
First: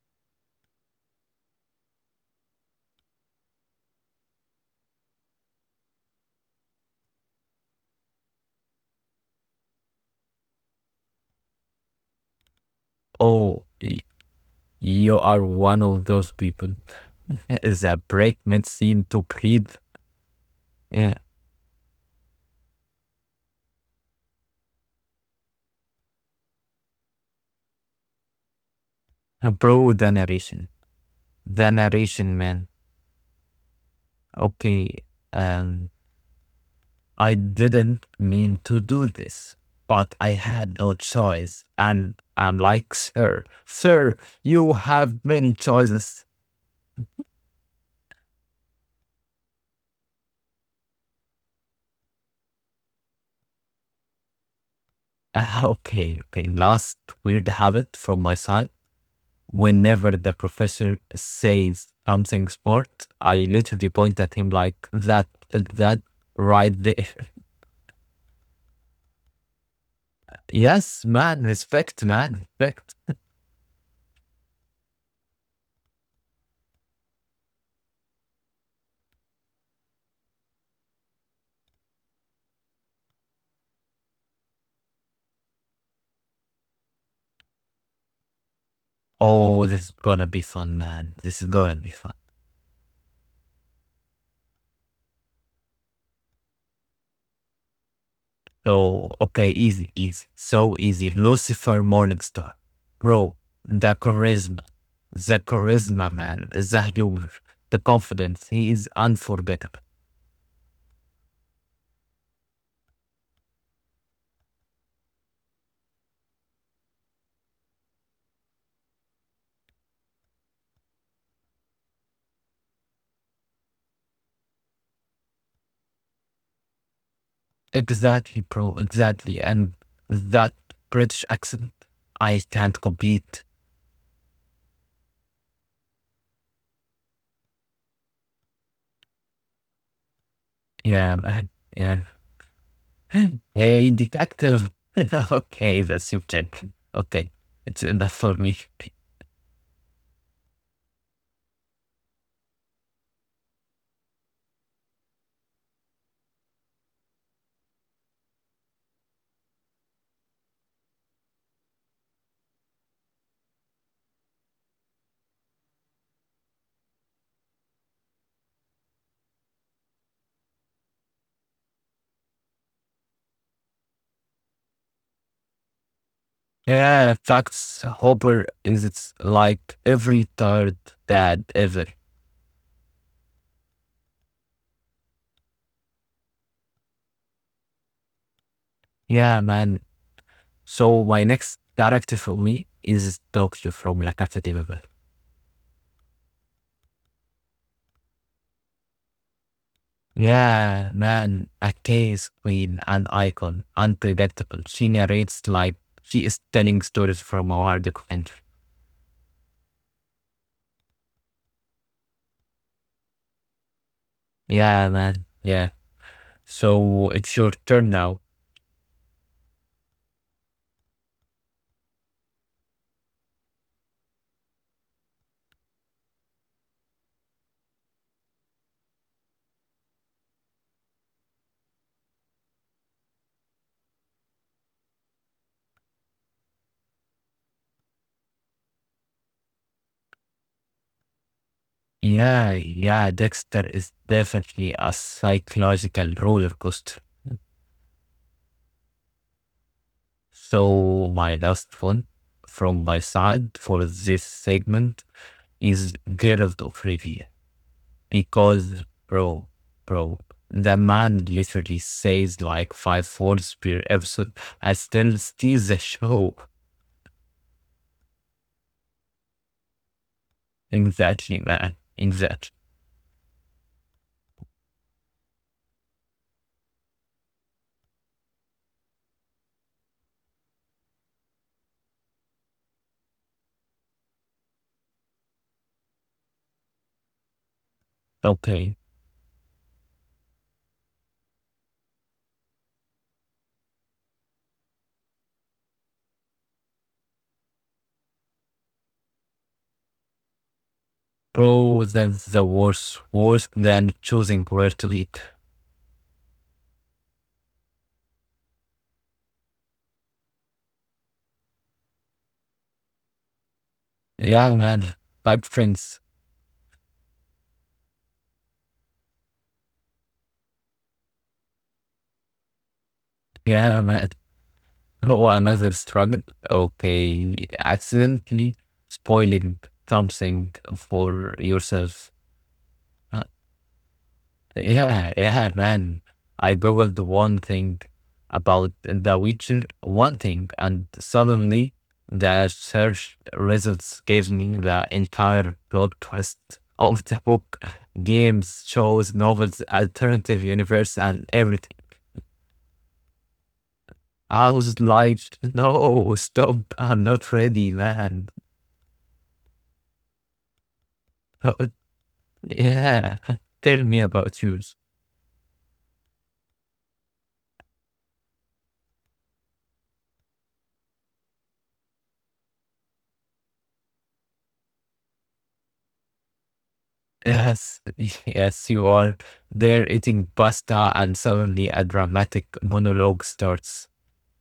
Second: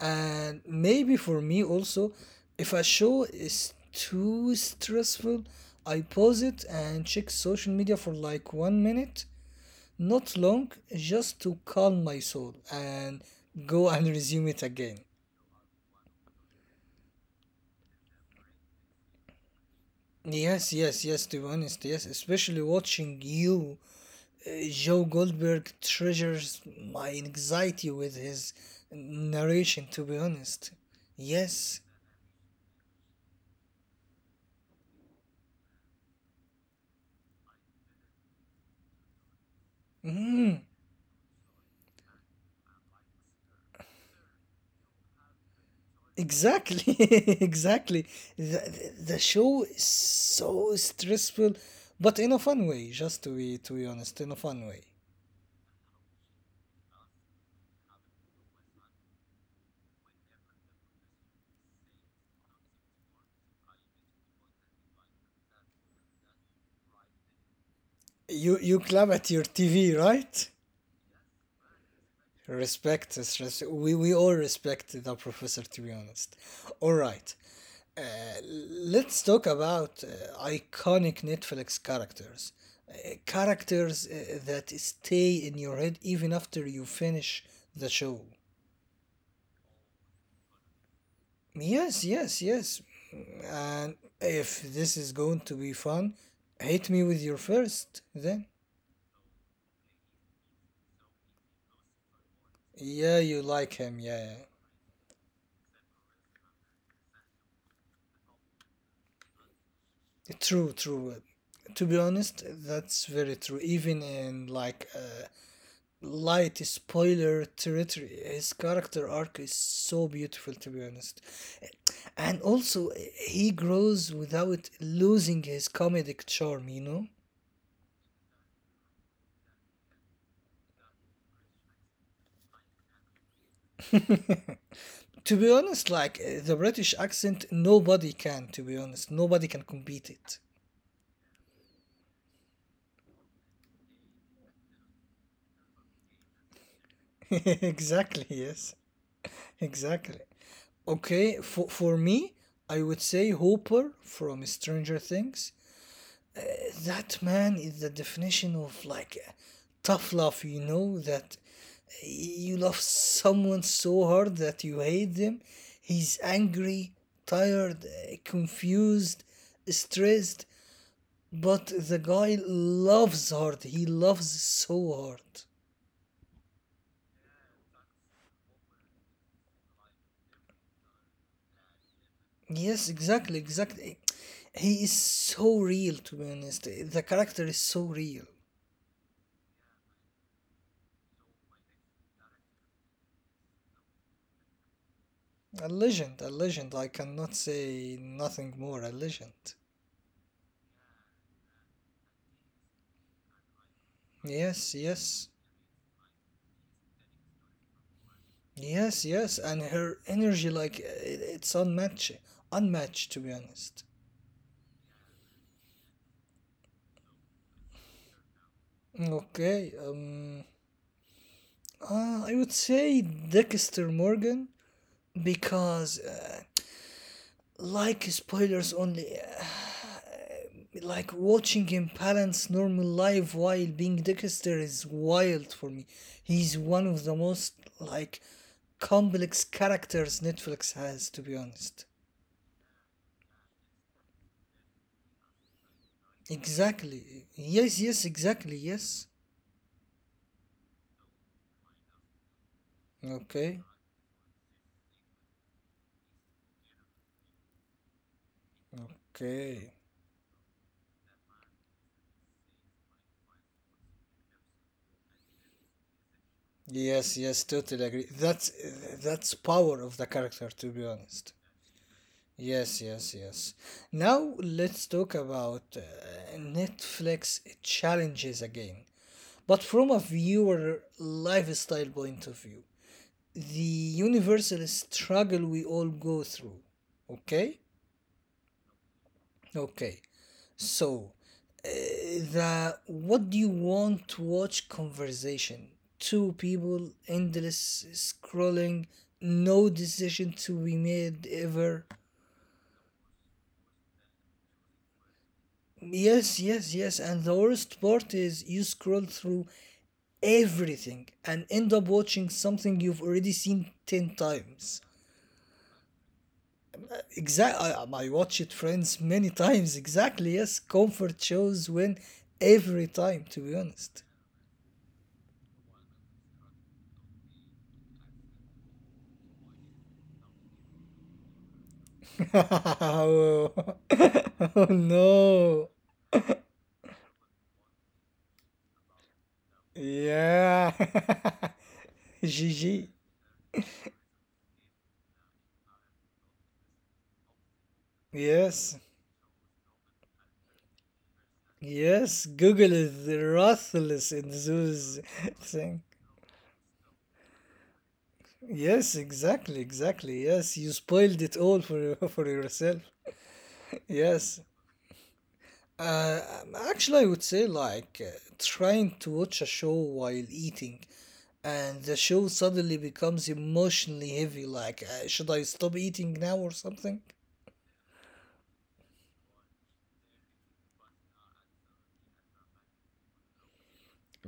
S2: And maybe for me also, if a show is too stressful, I pause it and check social media for like one minute, not long, just to calm my soul and
S1: Oh,
S2: go [laughs] and resume it
S1: you
S2: again.
S1: are one of those people. [laughs] The break mid scene to breathe. Yeah,
S2: Yes, yes, yes, to be honest, yes, especially watching you, Joe Goldberg treasures my anxiety with his
S1: bro, the
S2: narration, to
S1: narration.
S2: be honest.
S1: The
S2: Yes.
S1: narration, man. Okay, um, I didn't mean to do this, but I had
S2: Mm,
S1: no choice. And I'm like, sir, sir, you have many choices.
S2: exactly, [laughs] exactly. The show is so stressful, but in a fun way. Just to be honest, in a fun way.
S1: Okay, okay. Last weird habit from my side. Whenever the professor says something smart, I literally point at him like that, right there.
S2: You clap at your TV,
S1: [laughs]
S2: right?
S1: Yes, man, respect, man, respect.
S2: Respect the stress. We all respect the professor, to be honest. All right. Uh, let's talk about iconic Netflix characters. Characters that stay in your head even after you finish the show.
S1: Oh, this is gonna be fun, man. This is gonna be fun.
S2: Yes, yes, yes. And if this is going to be fun, hit me with your first, then.
S1: So, okay, easy, easy. So easy. Lucifer Morningstar.
S2: Yeah,
S1: Bro,
S2: you like
S1: the
S2: him, yeah, yeah.
S1: charisma. The charisma, man. The humor. The confidence. He is unforgettable.
S2: True, true. To be honest, that's very true. Even in like light spoiler territory, his character arc is so beautiful, to be honest. And also, he grows without losing his comedic charm, you know?
S1: Exactly, bro. Exactly. And that British accent, I can't compete.
S2: To be honest, like the British accent, nobody can. To be honest, nobody can compete it.
S1: Yeah, man. Yeah. [gasps] [laughs] Hey, detective. [laughs] Okay, that's your tip. Okay,
S2: [laughs]
S1: it's enough
S2: Exactly.
S1: for me.
S2: Yes. Exactly. Okay. For me, I would say Hooper from Stranger Things. That man is the definition of like tough love. You know that you love someone so hard that you hate them. He's angry, tired, confused, stressed. But the guy loves hard. He loves so hard.
S1: Yeah, facts. Hopper is it's like every third dad ever.
S2: Yes, exactly, exactly. He is so real, to be honest. The character is so real.
S1: Yeah, man. So my next character for me is Doctor from La Casa de Papel.
S2: A legend, a legend. I cannot say nothing more. A legend.
S1: Yeah, man. A case queen and icon, unpredictable.
S2: Yes,
S1: She
S2: yes.
S1: narrates like she is telling stories from around the country.
S2: Yes, yes. And her energy, like, it's unmatched. Unmatched, to be honest.
S1: Yeah, man. Yeah. So it's your turn now.
S2: Okay, I would say Dexter Morgan because, like spoilers only, like watching him balance normal life while being Dexter is wild for me. He's one of the most like complex characters Netflix has, to be honest.
S1: Yeah, yeah. Dexter is definitely a psychological roller coaster.
S2: Exactly. Yes, yes, exactly. Yes.
S1: So my last one from my side
S2: Okay.
S1: for this segment is Geralt of Rivia because bro,
S2: Okay.
S1: bro, the man literally says like five words per episode. I still steals the show.
S2: Yes, yes, totally agree. That's power of the character, to be honest.
S1: Exactly, man. Exactly.
S2: Yes, yes, yes. Now let's talk about Netflix challenges again. But from a viewer lifestyle point of view, the universal struggle we all go through. Okay?
S1: Okay,
S2: Okay. So, uh, the what do you want to watch conversation? Two people, endless scrolling, no decision to be made
S1: bro,
S2: ever.
S1: that's the worst, worse than choosing where to eat.
S2: Yes, yes, yes. And the worst part is you scroll through everything and end up watching something you've already seen 10
S1: Yeah,
S2: times.
S1: man. Bye, friends.
S2: Exactly, I watched Friends many times. Exactly, yes. Comfort shows win every time, to be
S1: Yeah, man.
S2: honest.
S1: [laughs] Oh, another struggle. Okay, accidentally spoiling something for yourself.
S2: [laughs]
S1: Uh,
S2: Oh. [laughs] Oh
S1: Yeah, yeah,
S2: no.
S1: man. I googled one thing about The Witcher, one thing, and
S2: Yeah.
S1: suddenly the
S2: [laughs]
S1: search
S2: Gigi.
S1: results gave me the entire plot twist of the book, games,
S2: Yes.
S1: shows, novels, alternative universe, and everything.
S2: Yes, Google is ruthless in
S1: I was
S2: those
S1: like,
S2: thing.
S1: no, stop. I'm not ready, man.
S2: Yes, exactly, exactly. Yes, you spoiled it
S1: Oh,
S2: all for [laughs] for yourself.
S1: yeah. [laughs] Tell me about
S2: Yes.
S1: yours.
S2: Actually, I would say like trying to watch a show while eating, and the show suddenly becomes emotionally heavy. Like, should I stop eating now or something?
S1: Yes, [laughs] yes, you are. They're eating pasta, and suddenly a dramatic monologue starts.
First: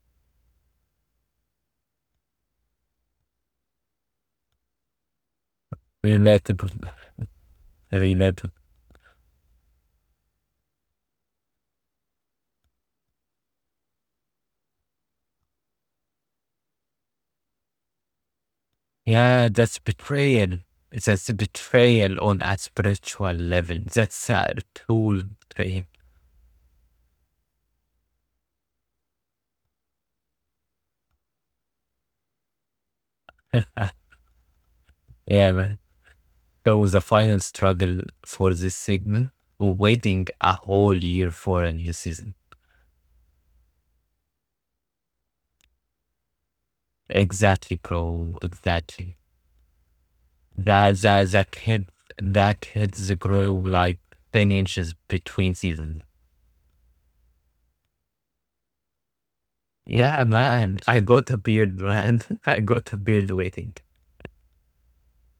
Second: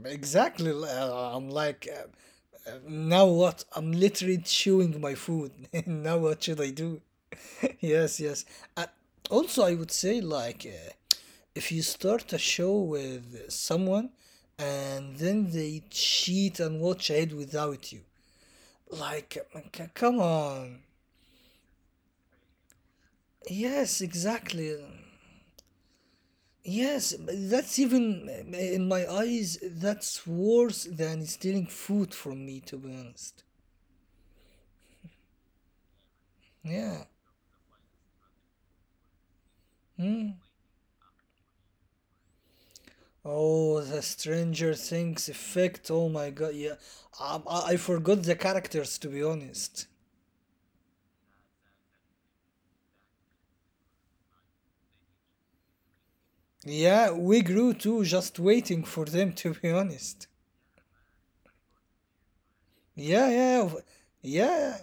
S2: Exactly. I'm like, now what? I'm literally chewing my food. [laughs] Now what should I
S1: Relatable,
S2: do? [laughs] Yes, yes.
S1: relatable.
S2: Uh, Also, I would say like if you start a show with someone and then they cheat and watch ahead without you. Like,
S1: Yeah, that's
S2: c- come
S1: betrayal.
S2: on.
S1: That's a betrayal on a spiritual level.
S2: Yes,
S1: That's a
S2: exactly.
S1: tool betrayal.
S2: Yes, that's even in my eyes, that's worse than stealing food from me, to be honest.
S1: Yeah, man. That was the
S2: Yeah.
S1: final struggle for this segment. Waiting a
S2: Hmm.
S1: whole year for a new season.
S2: Oh, the Stranger Things effect. Oh my god. Yeah.
S1: Exactly,
S2: I
S1: bro.
S2: forgot the
S1: Exactly.
S2: characters, to be honest.
S1: That kid that kids grow like 10 inches between seasons.
S2: Yeah, we grew too just waiting for them, [laughs] to
S1: Yeah,
S2: be
S1: man,
S2: honest.
S1: I got a beard, man. [laughs] I got a beard waiting.
S2: Yeah, yeah. Yeah.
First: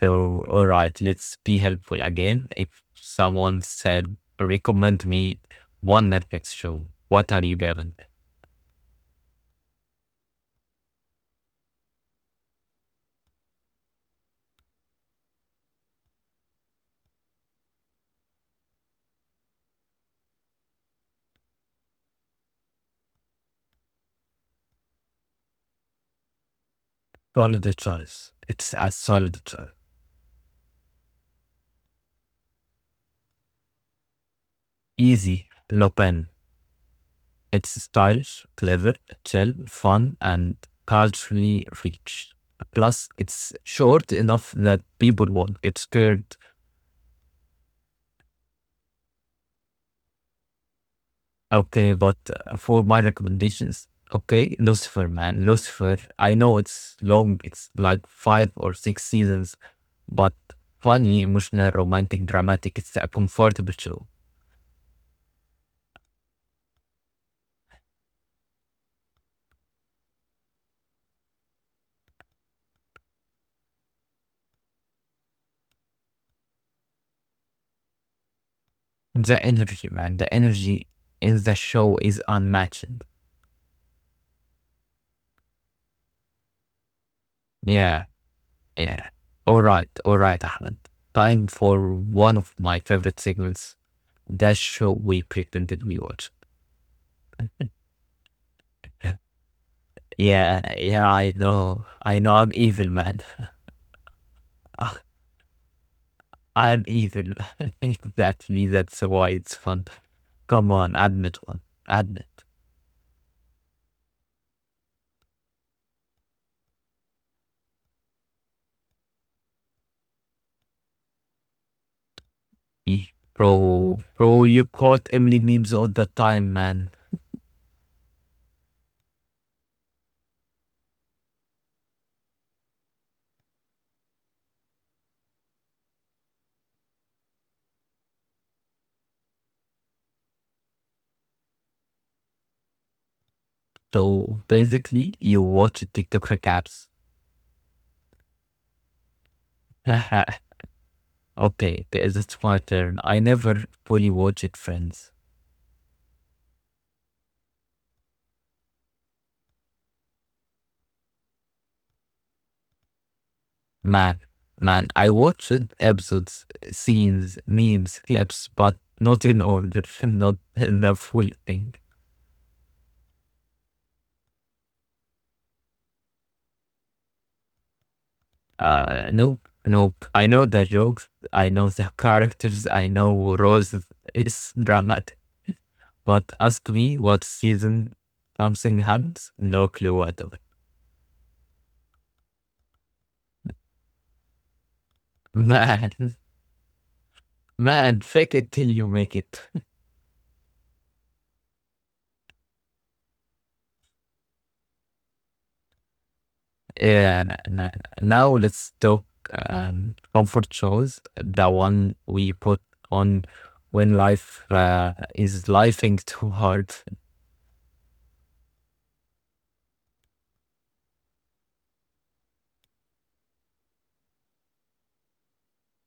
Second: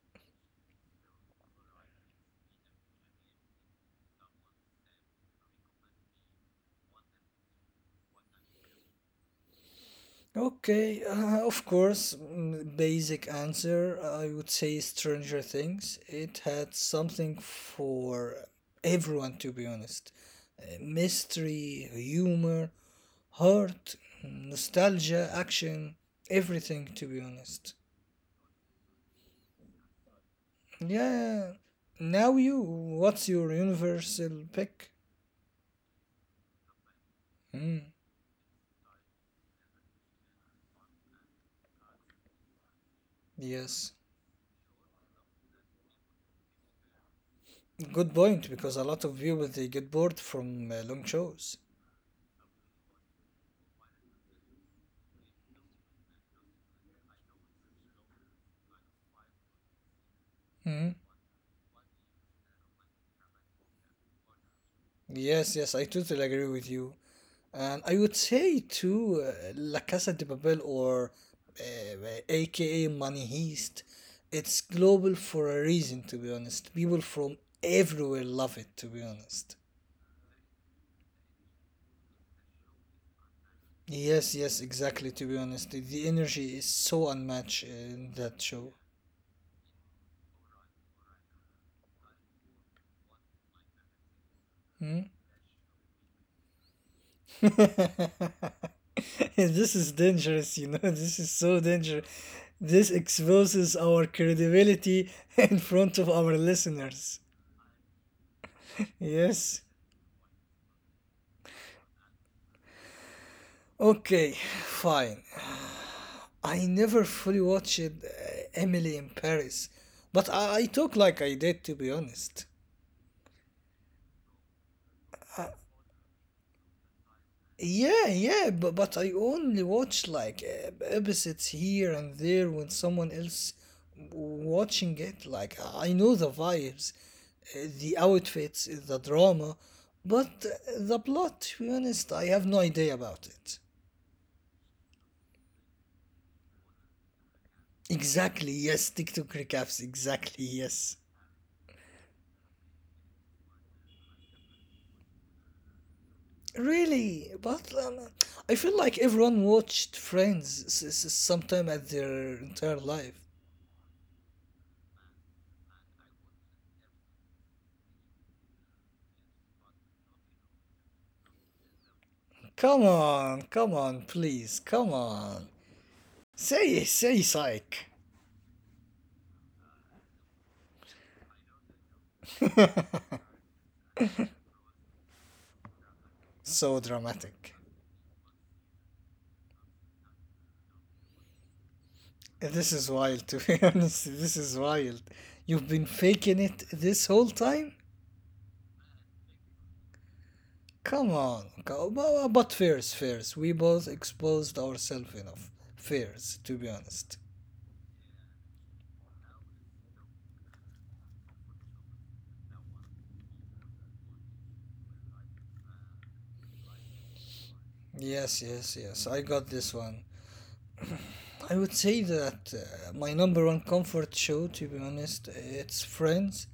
S1: So, all right, let's be helpful again. If someone said recommend me one Netflix show, what are you given?
S2: Okay, of course, basic answer I would say Stranger Things. It had something for everyone, to be honest. Mystery, humor, heart, nostalgia, action, everything, to be honest.
S1: Solid choice. It's a solid choice.
S2: Yeah, now you, what's your universal pick?
S1: Easy, Lupin.
S2: Hmm,
S1: It's stylish, clever, chill, fun, and culturally rich. Plus,
S2: yes.
S1: it's short enough that people won't get scared.
S2: Good point, because a lot of people they get bored from long shows.
S1: Okay, but for my recommendations, okay, Lucifer, man, Lucifer. I know it's long, it's like five or six seasons,
S2: Hmm.
S1: but funny, emotional, romantic, dramatic. It's a comfortable show.
S2: Yes, yes, I totally agree with you. And I would say too, La Casa de Papel or AKA Money Heist, it's global for a reason, to be honest. People from everywhere love it, to be honest.
S1: The energy, man, the energy in the show is unmatched.
S2: Yes, yes, exactly, to be honest. The energy is so unmatched in that
S1: Yeah.
S2: show.
S1: Yeah. All right. All right, Ahmed. Time for one of my favorite segments.
S2: Hmm?
S1: That show we pretended we watched.
S2: [laughs] This is dangerous, you know. [laughs] This is
S1: Yeah.
S2: so
S1: Yeah. I
S2: dangerous.
S1: know. I
S2: This
S1: know. I'm evil,
S2: exposes
S1: man.
S2: our
S1: [laughs]
S2: credibility [laughs] in front of our listeners.
S1: I'm evil. [laughs] Exactly. That's
S2: Yes.
S1: why it's fun. Come on. Admit one. Admit.
S2: Okay, fine. I never fully watched Emily in Paris, but I talk like I did to be honest.
S1: Eh, Bro. Bro, you caught Emily memes all the time, man.
S2: Yeah, yeah, but I only watch like episodes here and there when someone else watching it. Like I know the vibes, the outfits, the drama, but the plot. To be honest, I have no idea about it.
S1: So basically, you watch TikTok recaps.
S2: Exactly. Yes. TikTok recaps. Exactly. Yes.
S1: [laughs] Okay. It's my turn. I never fully watched Friends.
S2: Really, but I feel like everyone watched Friends sometime at their entire life.
S1: Man, man, I watched episodes, scenes, memes, clips, but not in order, [laughs] not in the full thing.
S2: Come on, come on, please, come on. Say, psych.
S1: Nope, nope. I know the jokes, I know the [laughs] characters, I know Rose is dramatic,
S2: So
S1: but ask
S2: dramatic.
S1: me what season something happens, no clue whatever.
S2: This is wild, to be [laughs] honest. This is wild. You've been
S1: [laughs]
S2: faking
S1: Man,
S2: it this whole time?
S1: man, fake it till you make it.
S2: Come on. But fairs, fairs. We both exposed ourselves enough. Fairs, to be honest.
S1: Yeah, now let's talk comfort shows, the one we put on when life is lifing too hard.
S2: Yes, yes, yes. I got this one. I would say that my number one comfort show, to be honest, it's Friends.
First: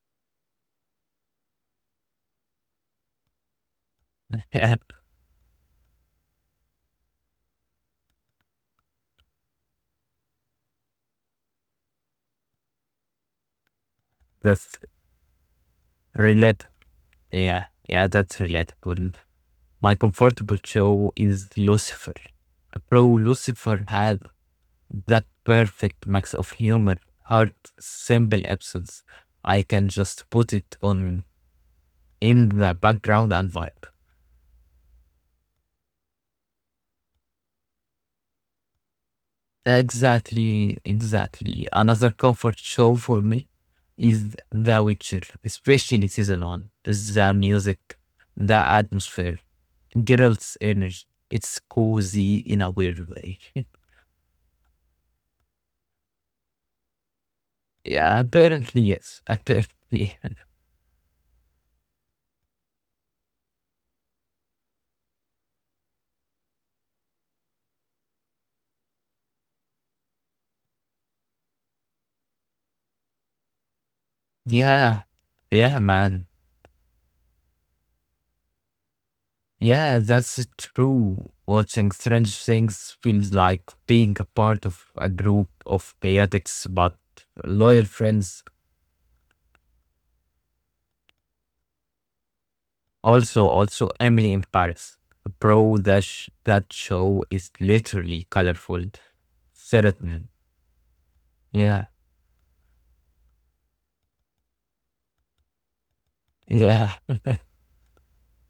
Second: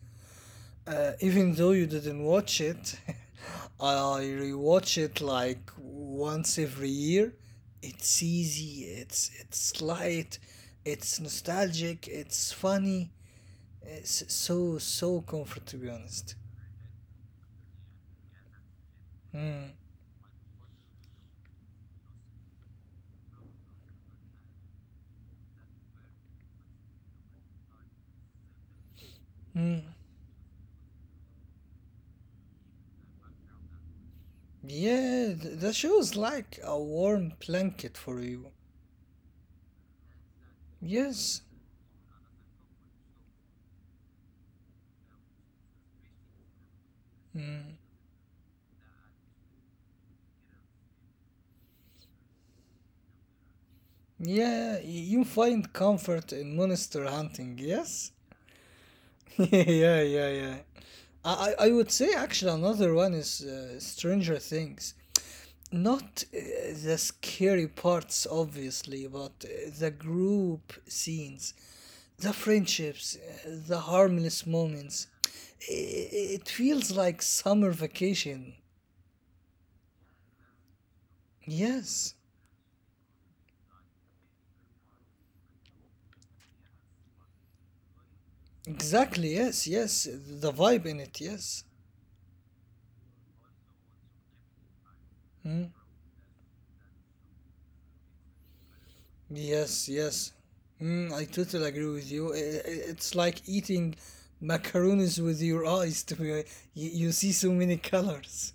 S2: Even though you didn't watch it, [laughs] I
S1: [laughs] Yeah,
S2: rewatch it like once every year. It's easy. It's light. It's nostalgic. It's funny. It's so
S1: that's
S2: so comfort to be honest.
S1: relate. Yeah, yeah, that's relatable.
S2: Mm.
S1: My comfortable show is Lucifer. Pro Lucifer had that perfect mix of humor, heart, simple episodes. I
S2: Mm.
S1: can just put it on in the background and vibe.
S2: Yeah, the show is like a warm blanket for you.
S1: Exactly,
S2: Yes.
S1: exactly. Another comfort show for me is The Witcher, especially season one. The
S2: Mm.
S1: music, the atmosphere, Geralt's energy. It's cozy in a weird way.
S2: Yeah, you find comfort in monster hunting,
S1: [laughs]
S2: yes?
S1: Yeah, apparently yes.
S2: [laughs] Yeah,
S1: Apparently,
S2: yeah, yeah. I would say actually another one is Stranger Things. Not the scary parts, obviously, but the group scenes, the friendships, the
S1: [laughs]
S2: harmless
S1: yeah,
S2: moments.
S1: yeah, man.
S2: I- It feels like summer vacation.
S1: Yeah, that's true. Watching Strange
S2: Yes,
S1: Things feels like being a part of a group of chaotics but loyal friends.
S2: exactly. Yes, yes. The vibe in it. Yes.
S1: Also, also Emily in Paris.
S2: Hmm?
S1: Bro, that show is literally colorful.
S2: Yes,
S1: Serotonin.
S2: yes. I totally agree
S1: Yeah,
S2: with you. It's like eating macaroons with your eyes. You,
S1: yeah,
S2: you see so many colors.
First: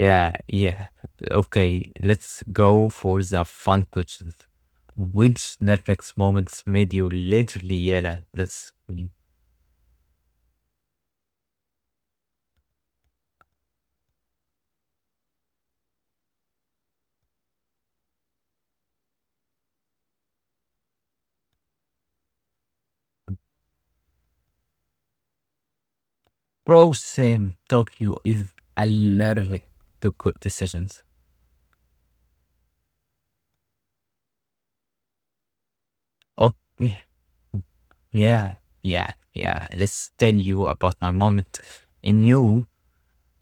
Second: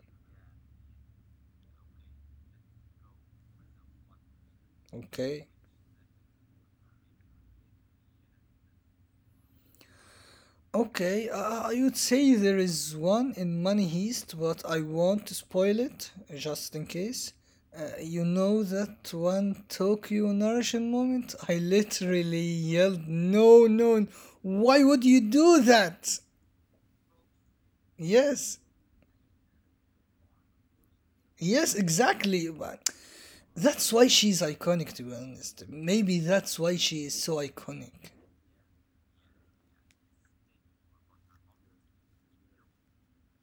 S1: yeah, yeah. Okay, let's go for the fun questions.
S2: Okay.
S1: Which Netflix moments made you literally yell at the screen?
S2: Okay, I would say there is one in Money Heist, but I won't spoil it just in case. You know that one Tokyo narration moment? I literally yelled, "No, no, why would you do that?"
S1: Bro, same. Tokyo is
S2: Yes,
S1: allergic to good decisions.
S2: yes, exactly. That's why she's iconic, to be honest. Maybe
S1: Oh,
S2: that's why
S1: yeah,
S2: she is so iconic.
S1: yeah, yeah. Yeah. Let's tell you about my moment in you.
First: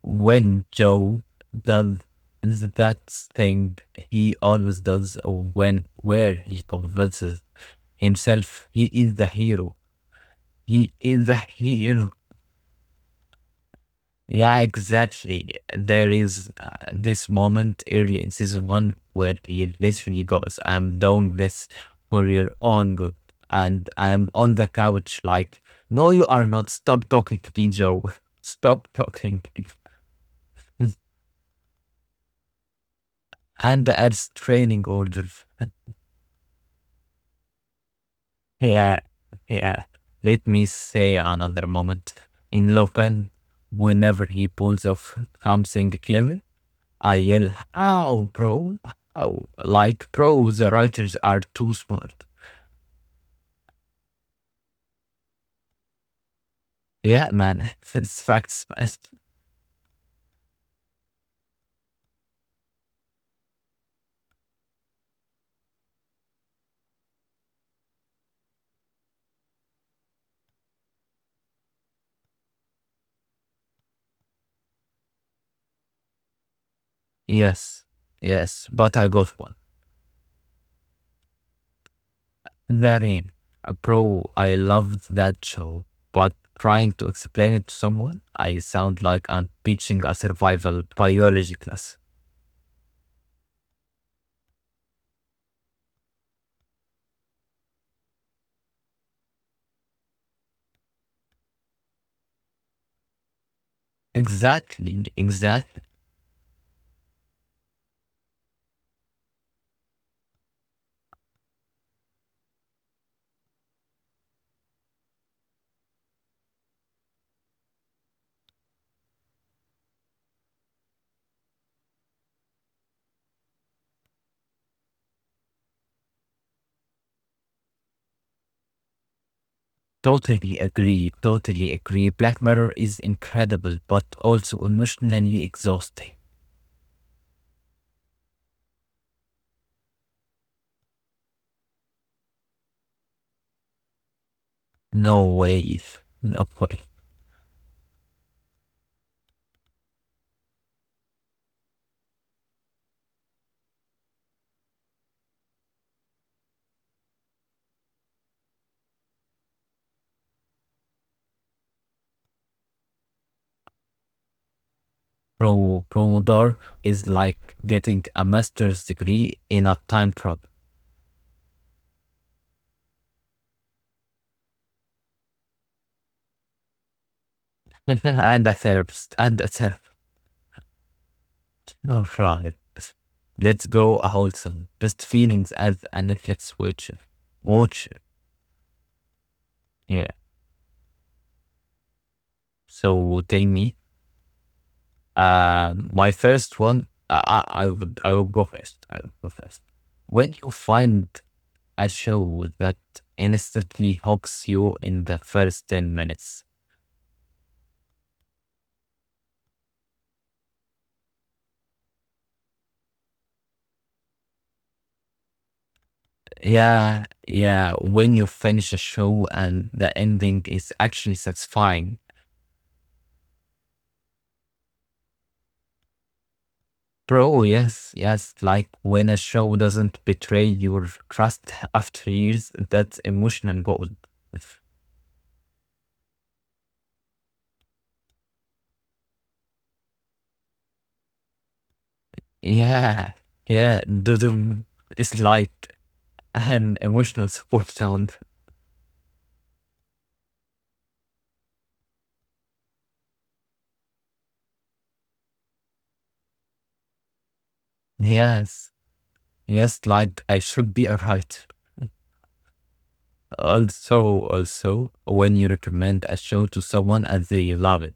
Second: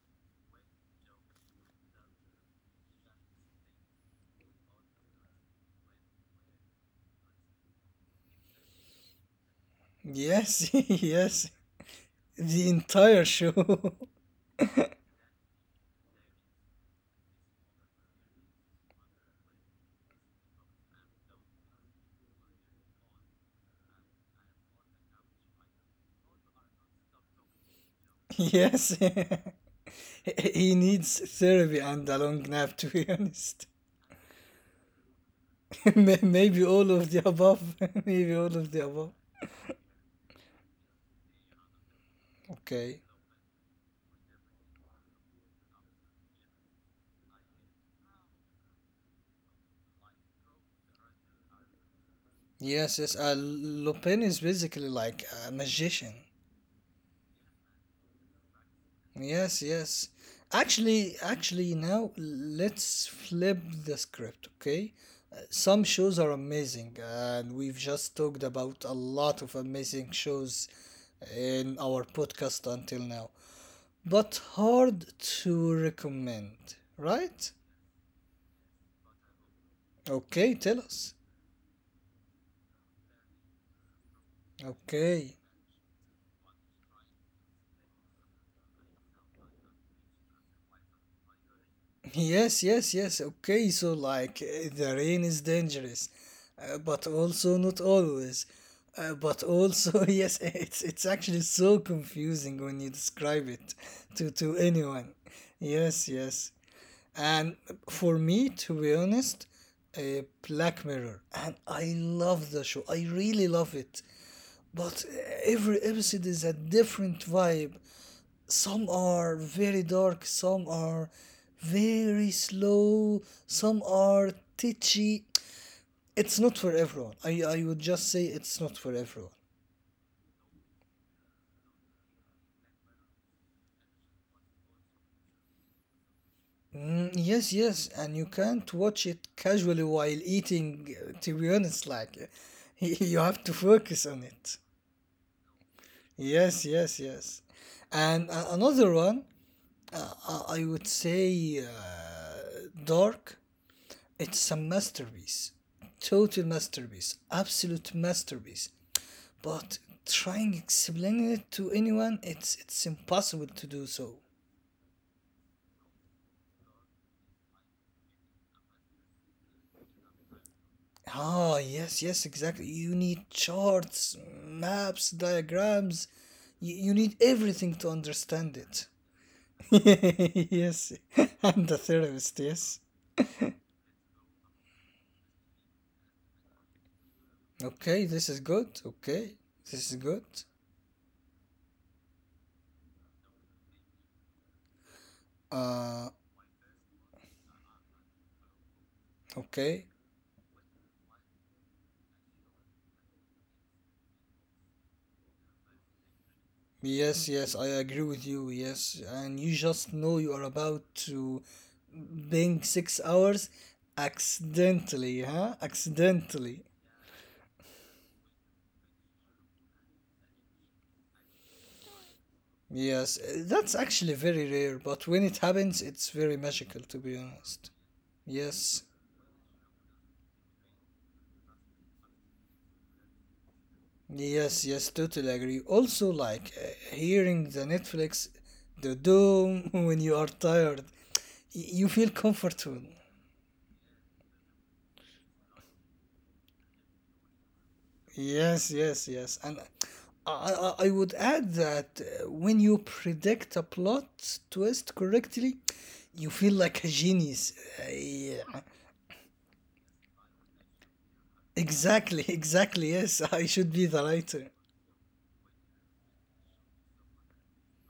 S1: When Joe does that thing he always does, or when where he convinces himself he is the hero.
S2: Yes, [laughs]
S1: He is the
S2: yes.
S1: hero.
S2: The entire show.
S1: Yeah, exactly. There is this moment earlier in season one where he literally goes, "I'm doing this for your own good," and I'm on the couch like, "No, you are not. Stop talking to me, Joe. [laughs] Stop talking."
S2: [laughs] Yes. [laughs] He needs therapy and a long nap, to be
S1: And
S2: honest.
S1: as training order.
S2: [laughs] Maybe all of the above. [laughs] Maybe all
S1: Yeah,
S2: of the above.
S1: yeah. Let me say another moment. In Lopen,
S2: Okay.
S1: whenever he pulls off something clever, I yell, "Ow, bro! Ow!" Like, bro, the writers are too smart.
S2: Yes, yes. Lupin is basically like a magician.
S1: Yeah, man, [laughs] it's facts, fast.
S2: Yes, yes. Actually, now let's flip the script, okay? Some shows are amazing, and we've just talked about a lot of amazing shows in our podcast until now, but hard to recommend, right?
S1: Yes, yes, but I got one.
S2: Okay, tell us.
S1: That in. Bro, I loved that
S2: Okay.
S1: show, but trying to explain it to someone, I sound like I'm teaching a survival biology class.
S2: Yes, yes, yes. Okay, so like the rain is dangerous, but also not always. But also, [laughs] yes, it's actually so confusing when you describe it to
S1: Exactly,
S2: to anyone.
S1: exactly.
S2: Yes, yes. And for me, to be honest, Black Mirror, and I love the show. I really love it. But every episode is a different vibe, some are very dark, some are very slow, some are titchy. It's not for everyone. I would just say it's not for everyone.
S1: Totally agree. Totally agree. Black Mirror is incredible, but also emotionally exhausting.
S2: Mm, yes, yes, and you can't watch it casually while eating, to be honest, like [laughs] you have to focus on it.
S1: No way. No way.
S2: Yes, yes, yes. And another one, I would say Dark. It's a masterpiece, total masterpiece, absolute masterpiece. But trying explaining it to anyone, it's impossible to do so.
S1: Pro Promodor is like getting a master's degree in a time travel
S2: Ah, yes, yes, exactly. You need charts, maps, diagrams. You need everything
S1: [laughs]
S2: to
S1: and a
S2: understand it.
S1: therapist and a therapist.
S2: [laughs] Yes, [laughs] I'm the
S1: All
S2: therapist,
S1: right.
S2: yes.
S1: Let's go wholesome. Best feelings as a Netflix watcher. Watcher.
S2: Okay, this is good. Okay, this is
S1: Yeah.
S2: good.
S1: So tell me, my
S2: Uh,
S1: first one, I will go first. I will go first.
S2: okay.
S1: When you find a show that instantly hooks you in the first 10 minutes,
S2: Yes, yes, I agree with you. Yes, and you just know you are about to being 6 hours accidentally, huh?
S1: yeah,
S2: Accidentally.
S1: yeah. When you finish a show and the ending is actually satisfying,
S2: Yes, that's actually very rare, but when it happens, it's very magical to be
S1: bro.
S2: honest.
S1: Yes, yes. Like
S2: Yes,
S1: when a show doesn't betray your trust after years, that's emotional gold.
S2: yes, yes, totally agree. Also, like hearing the Netflix, the doom [laughs] when you are tired, you feel comfortable.
S1: Yeah, yeah. It's like and emotional support sound.
S2: Yes, yes, yes. And I would add that when you predict a plot twist correctly, you feel like a genius. Yeah.
S1: Yes, yes, like I should be a writer.
S2: Exactly, [laughs] exactly. Yes, I should be the
S1: Also,
S2: writer.
S1: also, when you recommend a show to someone and they love it.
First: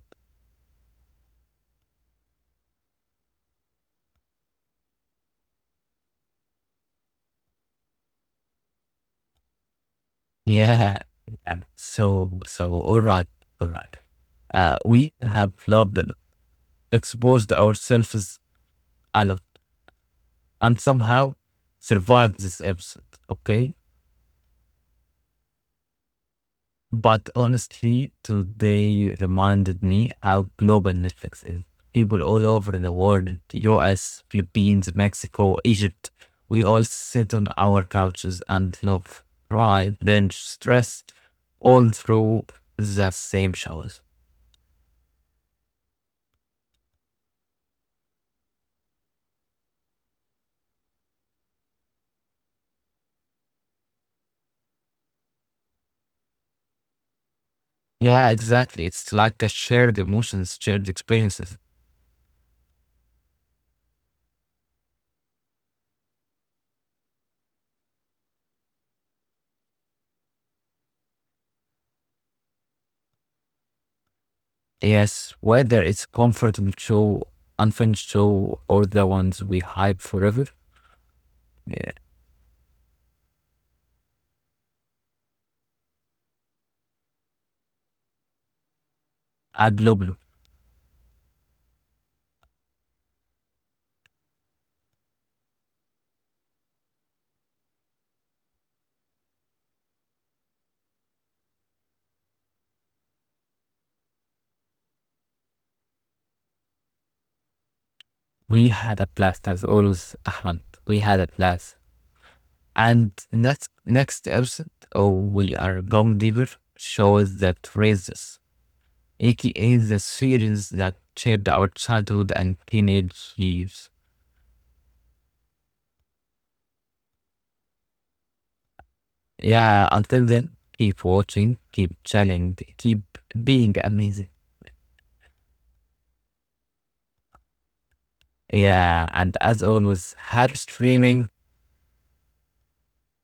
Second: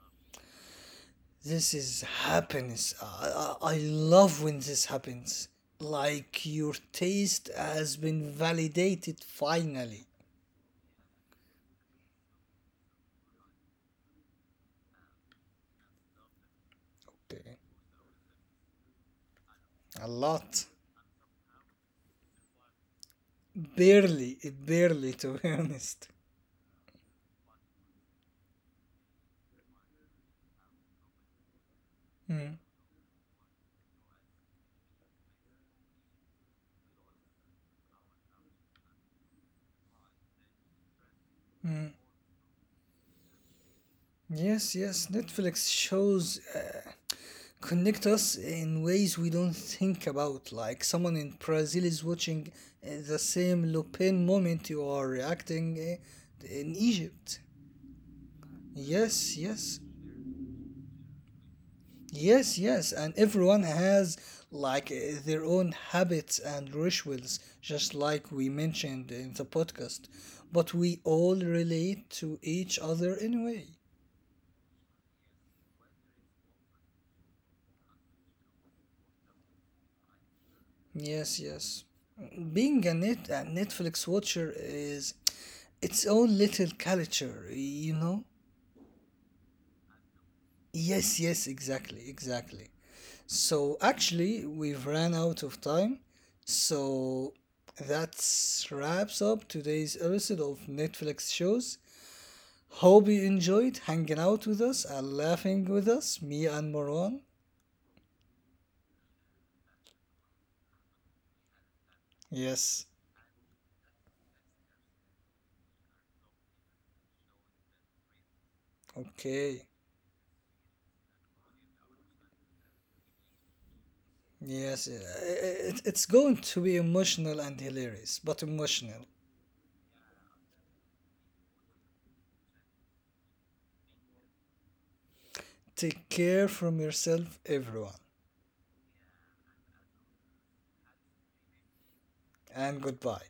S2: This is happiness. I love when this happens. Like your taste has been validated finally.
S1: Yeah, yeah. So, so, all right, all right. We have loved and exposed
S2: Okay.
S1: ourselves a lot
S2: A
S1: and
S2: lot.
S1: somehow survived this episode, okay?
S2: Barely, barely, to be [laughs] honest.
S1: But honestly, today reminded me how global Netflix is. People all over the
S2: Mm,
S1: world, the US, Philippines, Mexico, Egypt, we all sit on our couches and love, pride, binge, stress, all
S2: mm.
S1: through the same shows.
S2: Yes, yes, Netflix shows connect us in ways we don't think about. Like someone in Brazil is watching the same Le Pen moment you are reacting in Egypt.
S1: Yeah, exactly. It's
S2: Yes,
S1: like a
S2: yes,
S1: shared emotions, shared experiences.
S2: yes, yes, and everyone has like their own habits and rituals, just like we mentioned in the podcast. But we all relate to each other anyway.
S1: Yes, whether it's comfortable show, unfinished show, or the ones we hype forever,
S2: Yes, yes.
S1: yeah,
S2: Being a Netflix watcher is its own little culture, you know?
S1: a global.
S2: Yes, yes, exactly, exactly. So actually, we've ran out of time. So that wraps up today's episode of Netflix shows. Hope you enjoyed hanging out with us and laughing with us, me and Marwan.
S1: We had a blast as always, Ahmed. We had a blast.
S2: Yes.
S1: And next next episode, oh, we are going deeper. Shows that raises,
S2: Okay.
S1: aka the series that shaped our childhood and teenage years.
S2: Yes, it's going to be emotional and hilarious, but emotional.
S1: Yeah. Until then, keep watching, keep challenging, keep being amazing.
S2: Take care from yourself, everyone,
S1: Yeah. And as always, happy streaming.
S2: and goodbye.